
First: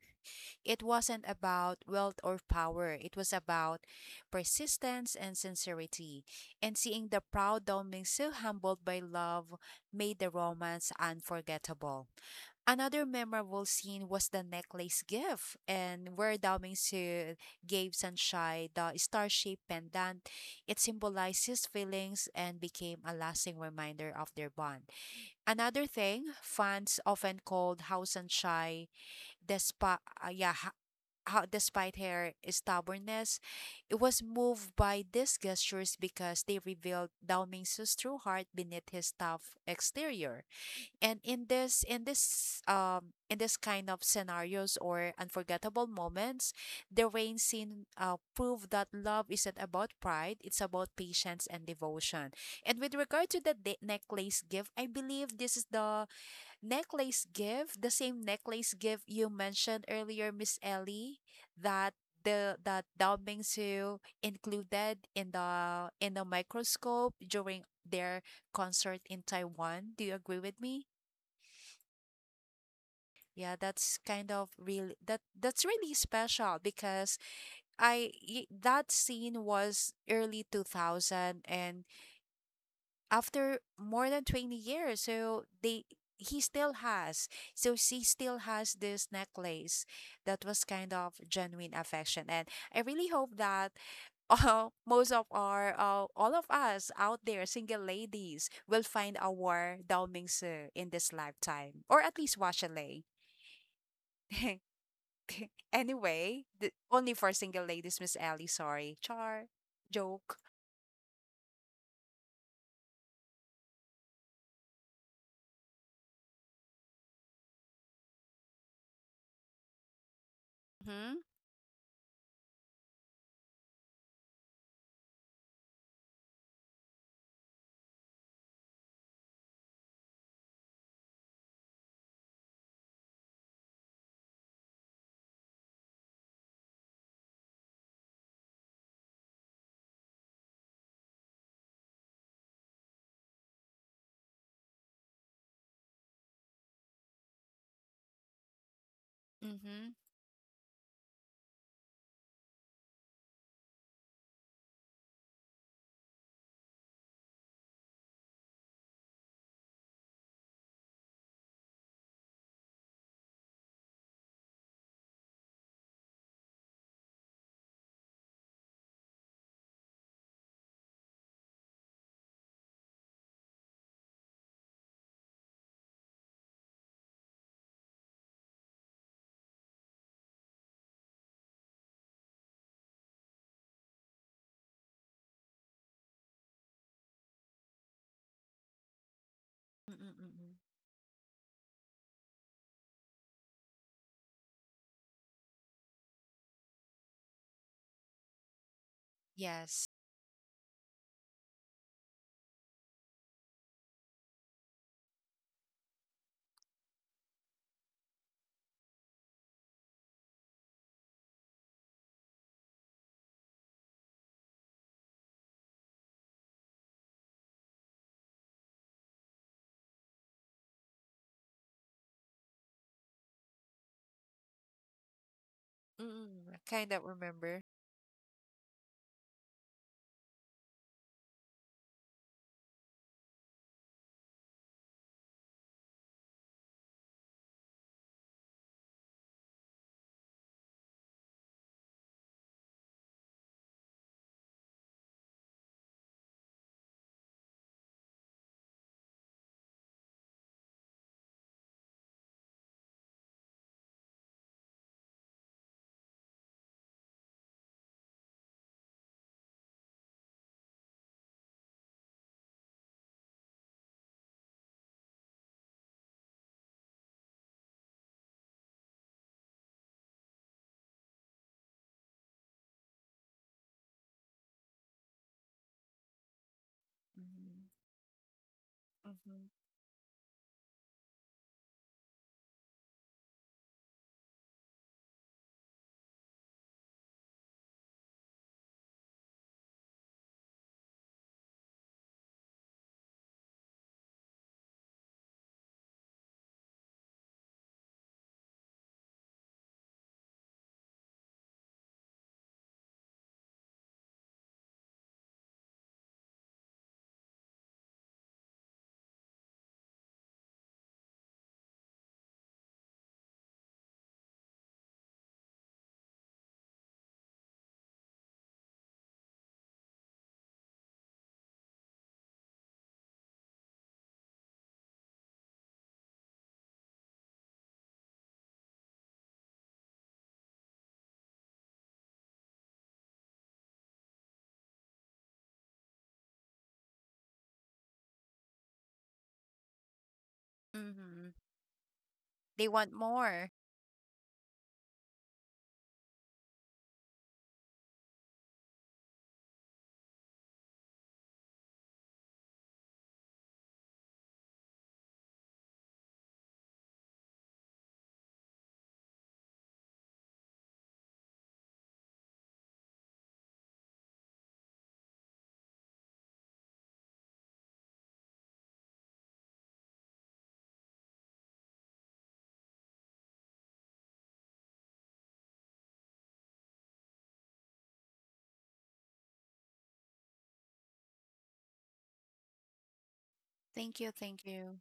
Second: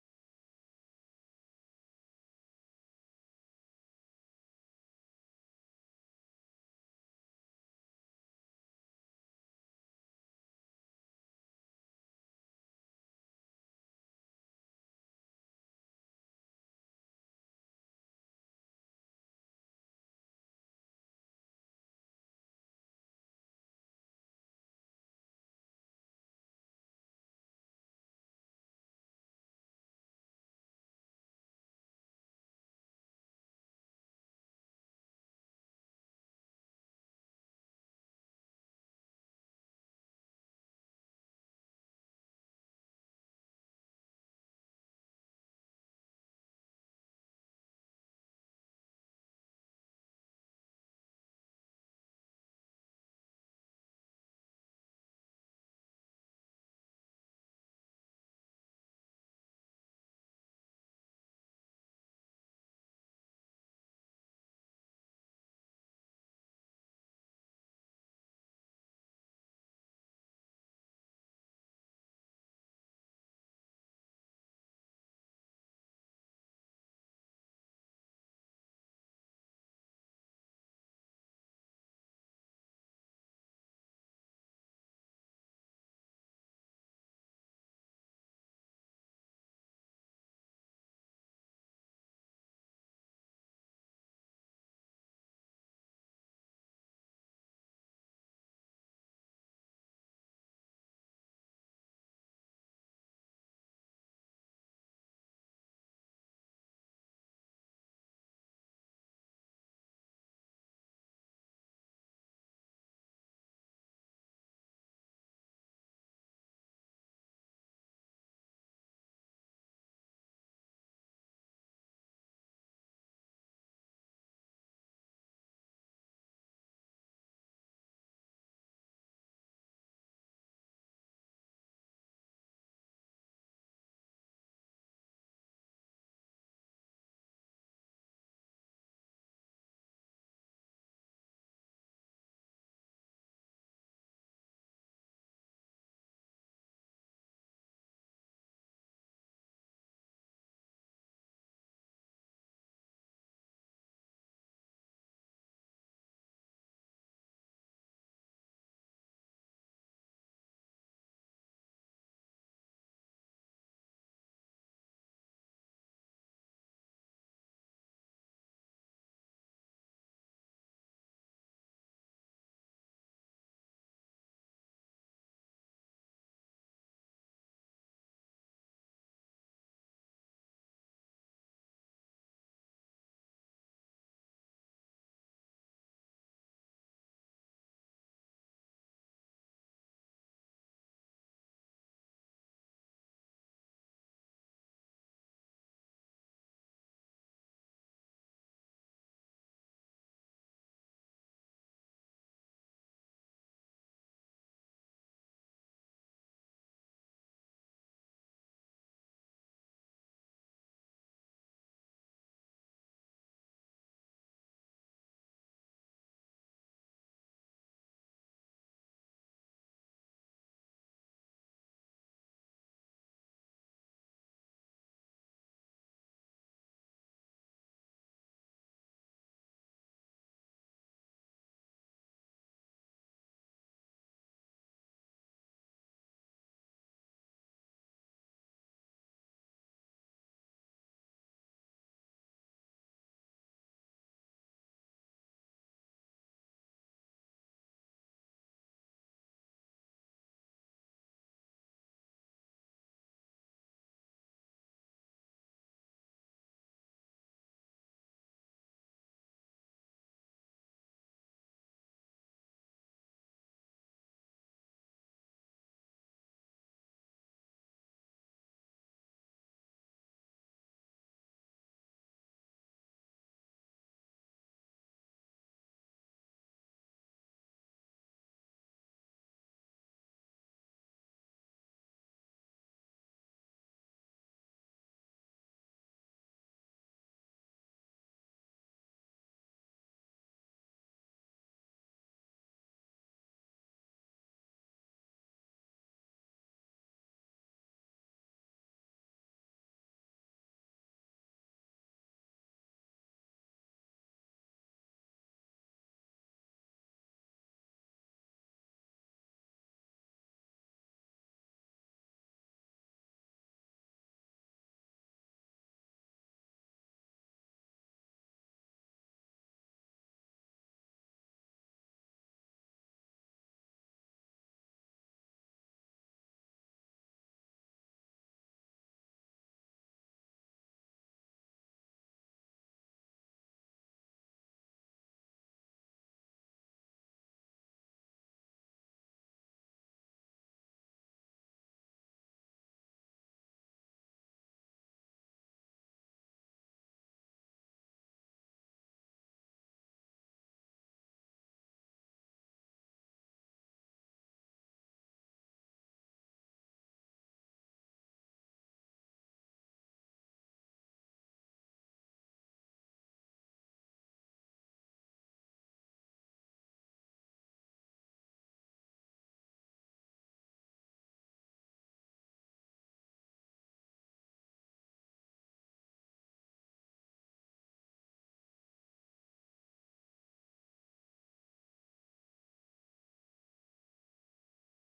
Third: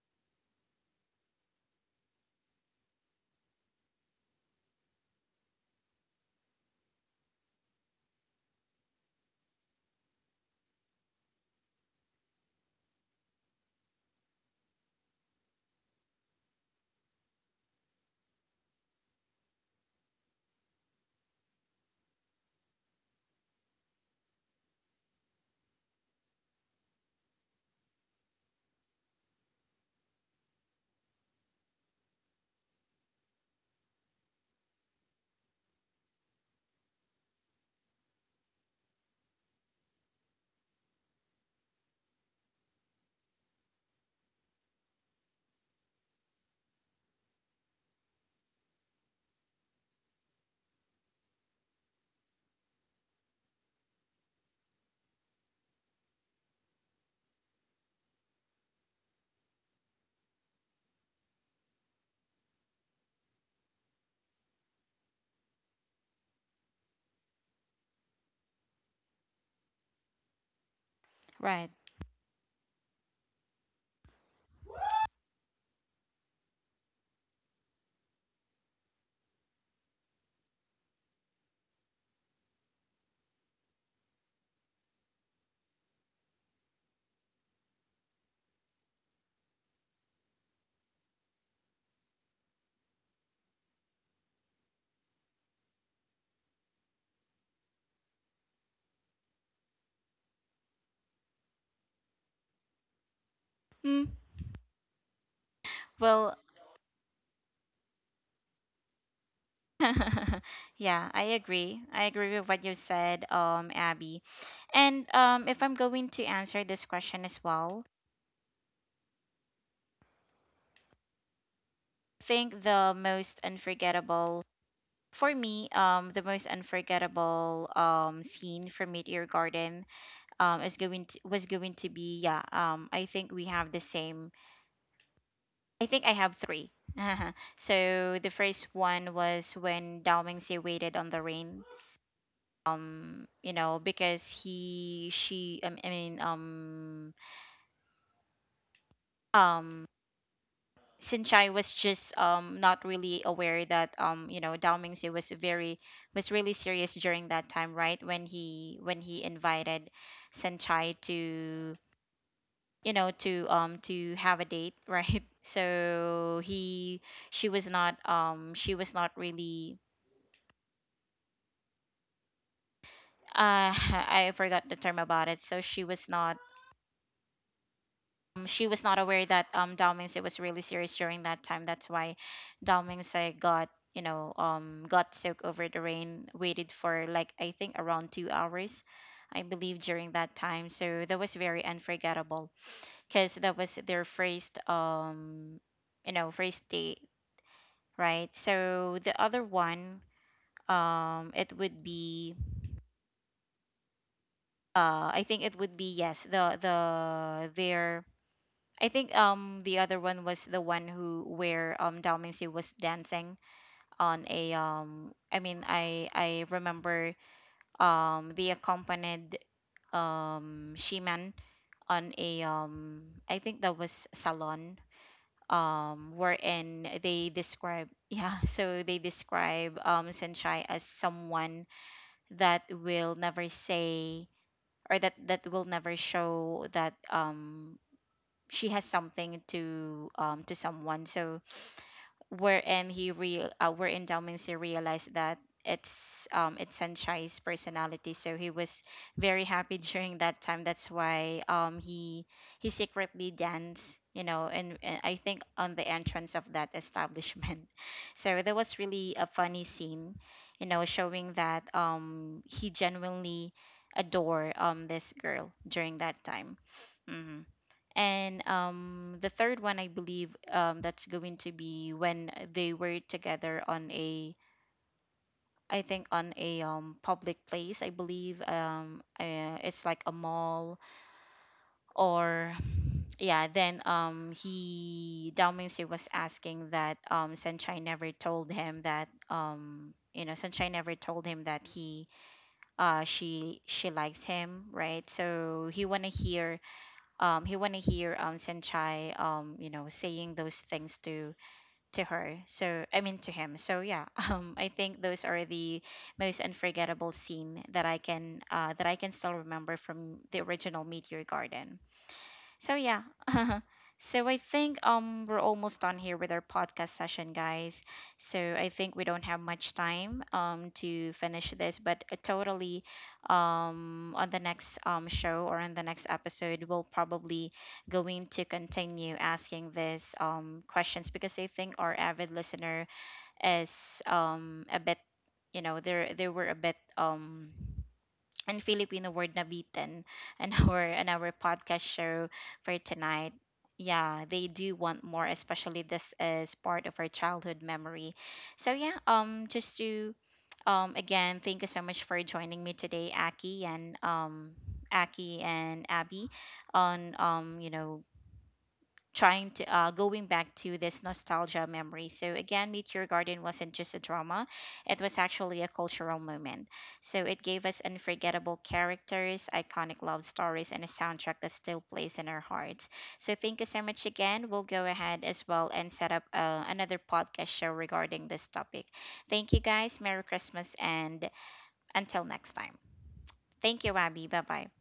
Speaker 3: it wasn't about wealth or power. It was about persistence and sincerity. And seeing the proud Doming so humbled by love made the romance unforgettable. Another memorable scene was the necklace gift, and where Doming Su gave Sunshine the star shaped pendant. It symbolized his feelings and became a lasting reminder of their bond. Another thing, fans often called House Sunshine the spa, yeah, how despite her stubbornness, it was moved by these gestures because they revealed Dao Mingsu's true heart beneath his tough exterior. And in this kind of scenarios or unforgettable moments, the rain scene proved that love isn't about pride, it's about patience and devotion. And with regard to the necklace gift, I believe this is the necklace gift, the same necklace gift you mentioned earlier, Miss Ellie, that the that Dao Mingsu included in the microscope during their concert in Taiwan. Do you agree with me?
Speaker 1: Right.
Speaker 3: Yeah, that's kind of really that's really special because that scene was early 2000 and after more than 20 years so they he still has so she still has this necklace. That was kind of genuine affection and I really hope that most of our all of us out there single ladies will find our Dao Mingsu in this lifetime or at least Washalay.
Speaker 1: Mm, well,
Speaker 3: Anyway only for single ladies miss ellie sorry char joke.
Speaker 1: yeah, I agree. I agree with what you said, Abby. And if I'm going to answer this question as well,
Speaker 3: Mm-hmm.
Speaker 1: I think the most unforgettable for me, the most unforgettable scene from Meteor Garden is going to was going to be, yeah, um, I think we have the same. I think I have three. So the first one was when Dao Mingxi waited on the rain, you know because he she I mean um
Speaker 3: Mm-hmm.
Speaker 1: Sinchai was just not really aware that you know Dao Mingxi was very was really serious during that time, right? When he invited Sinchai to, you know, to have a date, right? So he she was not really, uh, I forgot the term about it. So she was not, um, she was not aware that Dao Mingse was really serious during that time. That's why Dao Mingse got, you know, got soaked over the rain. Waited for like I think around 2 hours, I believe during that
Speaker 3: Mm-mm-mm.
Speaker 1: time. So that was very unforgettable because that was their first um, you know, first date, right? So the other
Speaker 3: Yes.
Speaker 1: one it would be, uh, I think it would be, yes, their, I think, um, the other one was the one who where Dao Mingxi was dancing on a um, I mean I remember they accompanied Shiman on a um, I think that was salon, um,
Speaker 3: Mm, I
Speaker 1: wherein
Speaker 3: kind of
Speaker 1: they
Speaker 3: remember.
Speaker 1: describe, yeah, so they describe Senshai as someone that will never say or that will never show that she has something to someone. So wherein he real wherein Dao realized that it's Sanchai's personality. So he was very happy during that time. That's why he secretly danced, you know, and I think on the entrance of that establishment. So that was really a funny scene, you know, showing that he genuinely adore this girl during that time. Mm-hmm. And the third one, I believe, that's going to be when they were together on a, I think, on a public
Speaker 3: Mhm.
Speaker 1: place. I believe
Speaker 3: Mm-hmm.
Speaker 1: it's like a mall or, yeah. Then he Dao Mingxi was asking that Sunshine never told him that you know Sunshine never told him that he she likes him, right? So he wanna hear he want to hear Senchai you know saying those things to her, so I mean to him. So yeah, um, I think those are the most unforgettable scene that I can still remember from the original Meteor Garden. So yeah. So I think we're almost done here with our podcast session, guys. So I think we don't have much time to finish this, but totally on the next show or on the next episode we'll probably going to continue asking this questions because I think our avid listener is a bit, you know, they were a bit and Filipino word na beaten and our
Speaker 3: Mm-hmm.
Speaker 1: podcast show
Speaker 3: They
Speaker 1: for
Speaker 3: want
Speaker 1: tonight.
Speaker 3: more.
Speaker 1: Yeah, they do want more, especially this is part of our childhood memory. So yeah, um, just to again thank you so much for joining me today, Aki and Abby, on you know trying to going back to this nostalgia memory. So again, Meteor Garden wasn't just a drama; it was actually a cultural moment. So it gave us unforgettable characters, iconic love stories, and a soundtrack that still plays in our hearts. So thank you so much again. We'll go ahead as well and set up another podcast show regarding this topic. Thank you guys. Merry Christmas and until next time. Thank you,
Speaker 3: Thank you,
Speaker 1: Abby. Bye
Speaker 3: thank
Speaker 1: bye.
Speaker 3: you.